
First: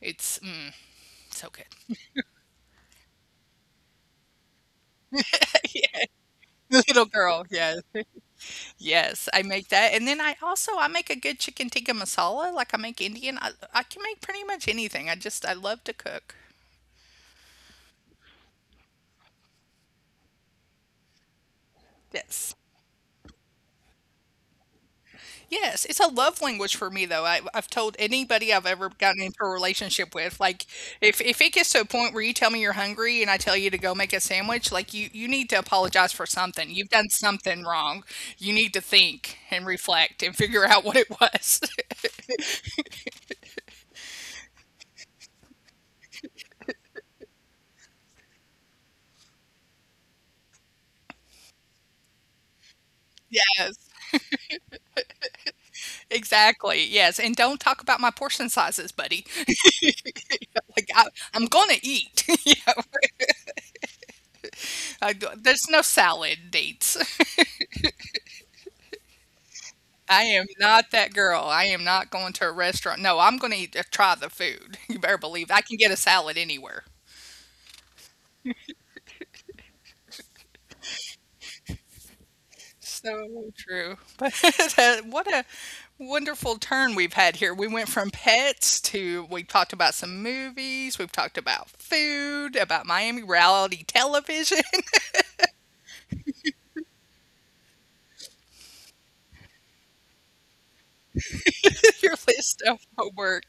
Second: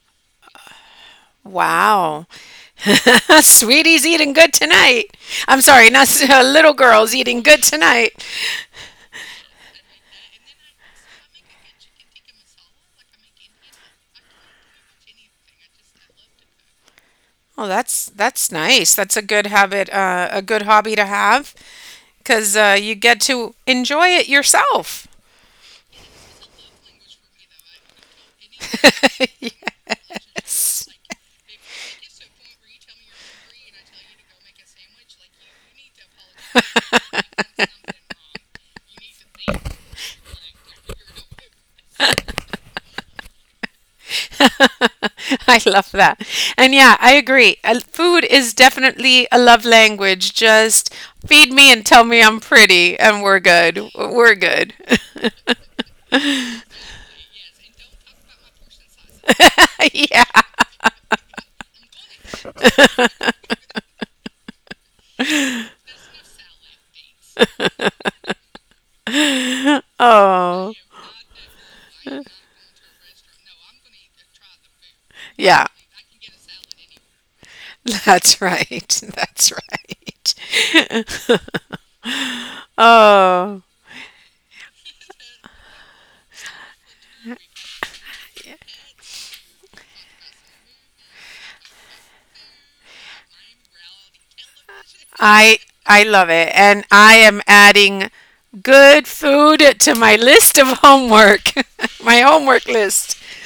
Speaker 1: It's mm, So good.
Speaker 2: wow. (laughs) Sweetie's eating good tonight. I'm sorry, not s- (laughs)
Speaker 1: (laughs)
Speaker 2: little
Speaker 1: Little
Speaker 2: girl's eating
Speaker 1: girl,
Speaker 2: good
Speaker 1: yes.
Speaker 2: tonight.
Speaker 1: Yes, I make that, and then I also I make a good chicken tikka masala, like I make Indian. I can make pretty much anything. I love to cook.
Speaker 2: Well, that's nice. That's a good habit, a good hobby to have because
Speaker 1: Yes.
Speaker 2: you get to enjoy it yourself.
Speaker 1: Yes, it's a love language for me though. I've told anybody I've ever
Speaker 2: (laughs)
Speaker 1: gotten into a relationship with, like
Speaker 2: Yes.
Speaker 1: if it gets to a point where you tell me you're hungry and I tell you to go make a sandwich, like you need to apologize for something. You've done something wrong. You need to think and reflect and figure out (laughs) what it was. (laughs)
Speaker 2: (laughs) I love that. And yeah, I agree. Food is definitely a love language. Just feed me and tell me I'm pretty, and we're
Speaker 1: Yes.
Speaker 2: good. We're good. (laughs)
Speaker 1: Exactly, yes, and don't talk about my portion sizes, buddy. (laughs)
Speaker 2: Yeah.
Speaker 1: Like, I'm gonna eat, (laughs) you know, I d there's no salad dates. (laughs) I am
Speaker 2: Oh,
Speaker 1: not that girl. I am not going to a restaurant. No, I'm gonna eat try the food. (laughs) You better believe I
Speaker 2: yeah.
Speaker 1: can get a salad anywhere.
Speaker 2: That's right. (laughs) That's right. (laughs)
Speaker 1: So
Speaker 2: Oh,
Speaker 1: true, (laughs) but that what a wonderful turn we've had here. We went from pets to we talked about some movies, we've talked about food, about Miami reality television. (laughs)
Speaker 2: I I love it. And I am adding good food to my list of homework.
Speaker 1: (laughs)
Speaker 2: (laughs)
Speaker 1: Your
Speaker 2: My
Speaker 1: list
Speaker 2: homework
Speaker 1: of
Speaker 2: list. (laughs)
Speaker 1: homework.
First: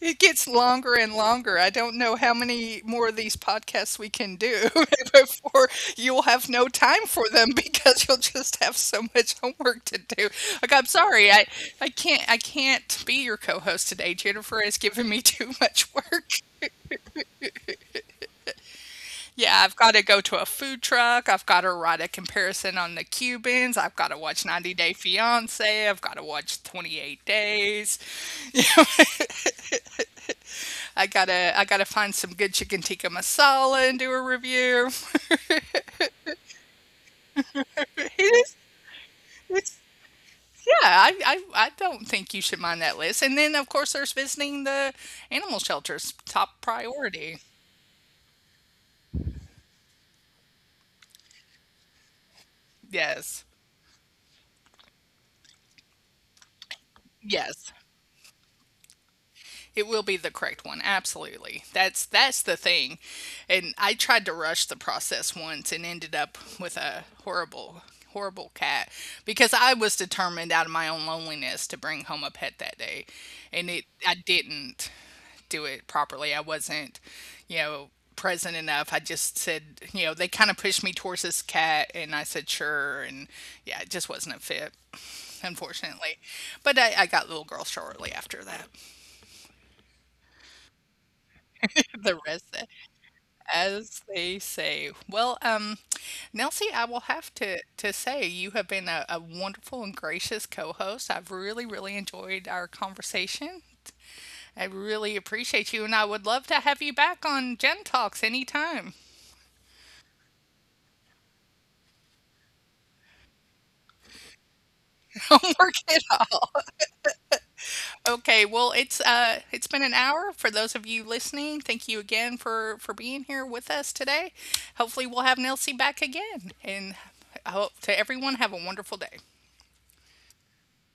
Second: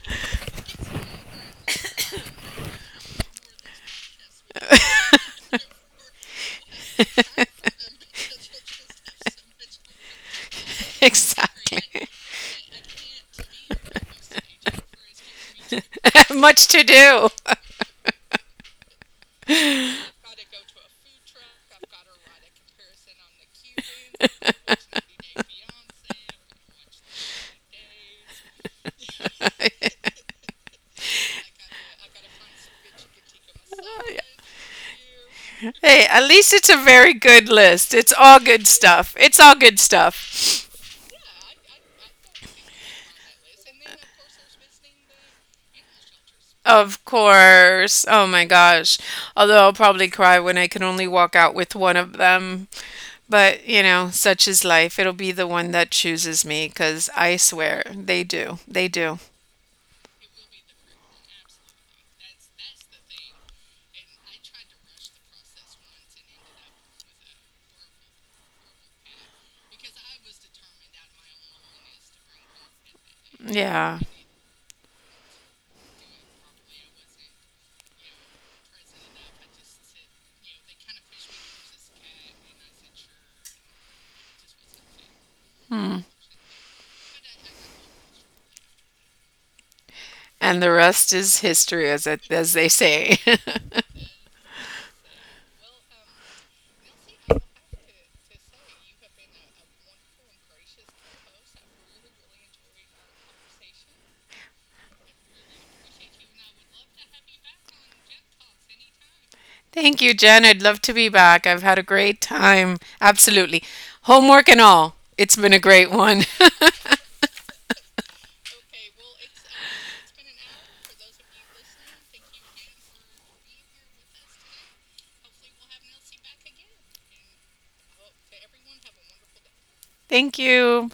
Speaker 1: It gets longer and longer. I don't know how many more of these podcasts we can do (laughs) before you'll have no time for them (laughs) because you'll just have so much homework to do. Like, I'm sorry, I,
Speaker 2: Exactly.
Speaker 1: I can't I can't be your co-host today. Jennifer has given me (laughs) too much work.
Speaker 2: (laughs) Much to do.
Speaker 1: Yeah, I've got to go to a food truck. I've got to write a comparison on the Cubans. I've got to watch
Speaker 2: (laughs)
Speaker 1: 90 Day Fiance. I've got to watch 28 Days. (laughs) I gotta find some good chicken tikka masala and do a review. (laughs)
Speaker 2: Hey, at least it's a very good list. It's all
Speaker 1: It is,
Speaker 2: good stuff. It's all good
Speaker 1: it's,
Speaker 2: stuff.
Speaker 1: Yeah, I don't think you should mind that list. And then of course there's visiting the animal shelters, top
Speaker 2: Of
Speaker 1: priority.
Speaker 2: course. Oh my gosh. Although I'll probably cry when I can only walk out with one of them.
Speaker 1: Yes.
Speaker 2: But, you know, such is life. It'll be the one that chooses me because I swear
Speaker 1: Yes.
Speaker 2: they do. They do.
Speaker 1: It will be the correct one. Absolutely. That's the thing. And I tried to rush the process once and ended up with a horrible cat because I was determined out of my own loneliness to bring home a pet that day. And it
Speaker 2: Yeah.
Speaker 1: I didn't do it properly. I wasn't, you know, present enough. I just said, you know, they kind of pushed me towards this cat and I said sure and yeah, it just wasn't a fit,
Speaker 2: Hmm.
Speaker 1: unfortunately. But I got little girl shortly after that. (laughs)
Speaker 2: And the rest is history, as,
Speaker 1: The
Speaker 2: it, as
Speaker 1: rest
Speaker 2: they say.
Speaker 1: As they say. Well, Nelsie, I will have to say you have been a wonderful and gracious co-host. I've really, really enjoyed our conversation. I really appreciate you, and I would love to have you back on Gen Talks anytime.
Speaker 2: (laughs) Thank you, Jen. I'd love to be back. I've had a great time. Absolutely. Homework and all.
Speaker 1: (laughs)
Speaker 2: It's
Speaker 1: Don't
Speaker 2: been a
Speaker 1: work
Speaker 2: great
Speaker 1: it
Speaker 2: one.
Speaker 1: out. Okay, well, it's been an hour for those of you listening. Thank you again for being here with us today. Hopefully, we'll have Nelsie back again, and I hope to everyone have a wonderful day.
Speaker 2: (laughs) Thank you.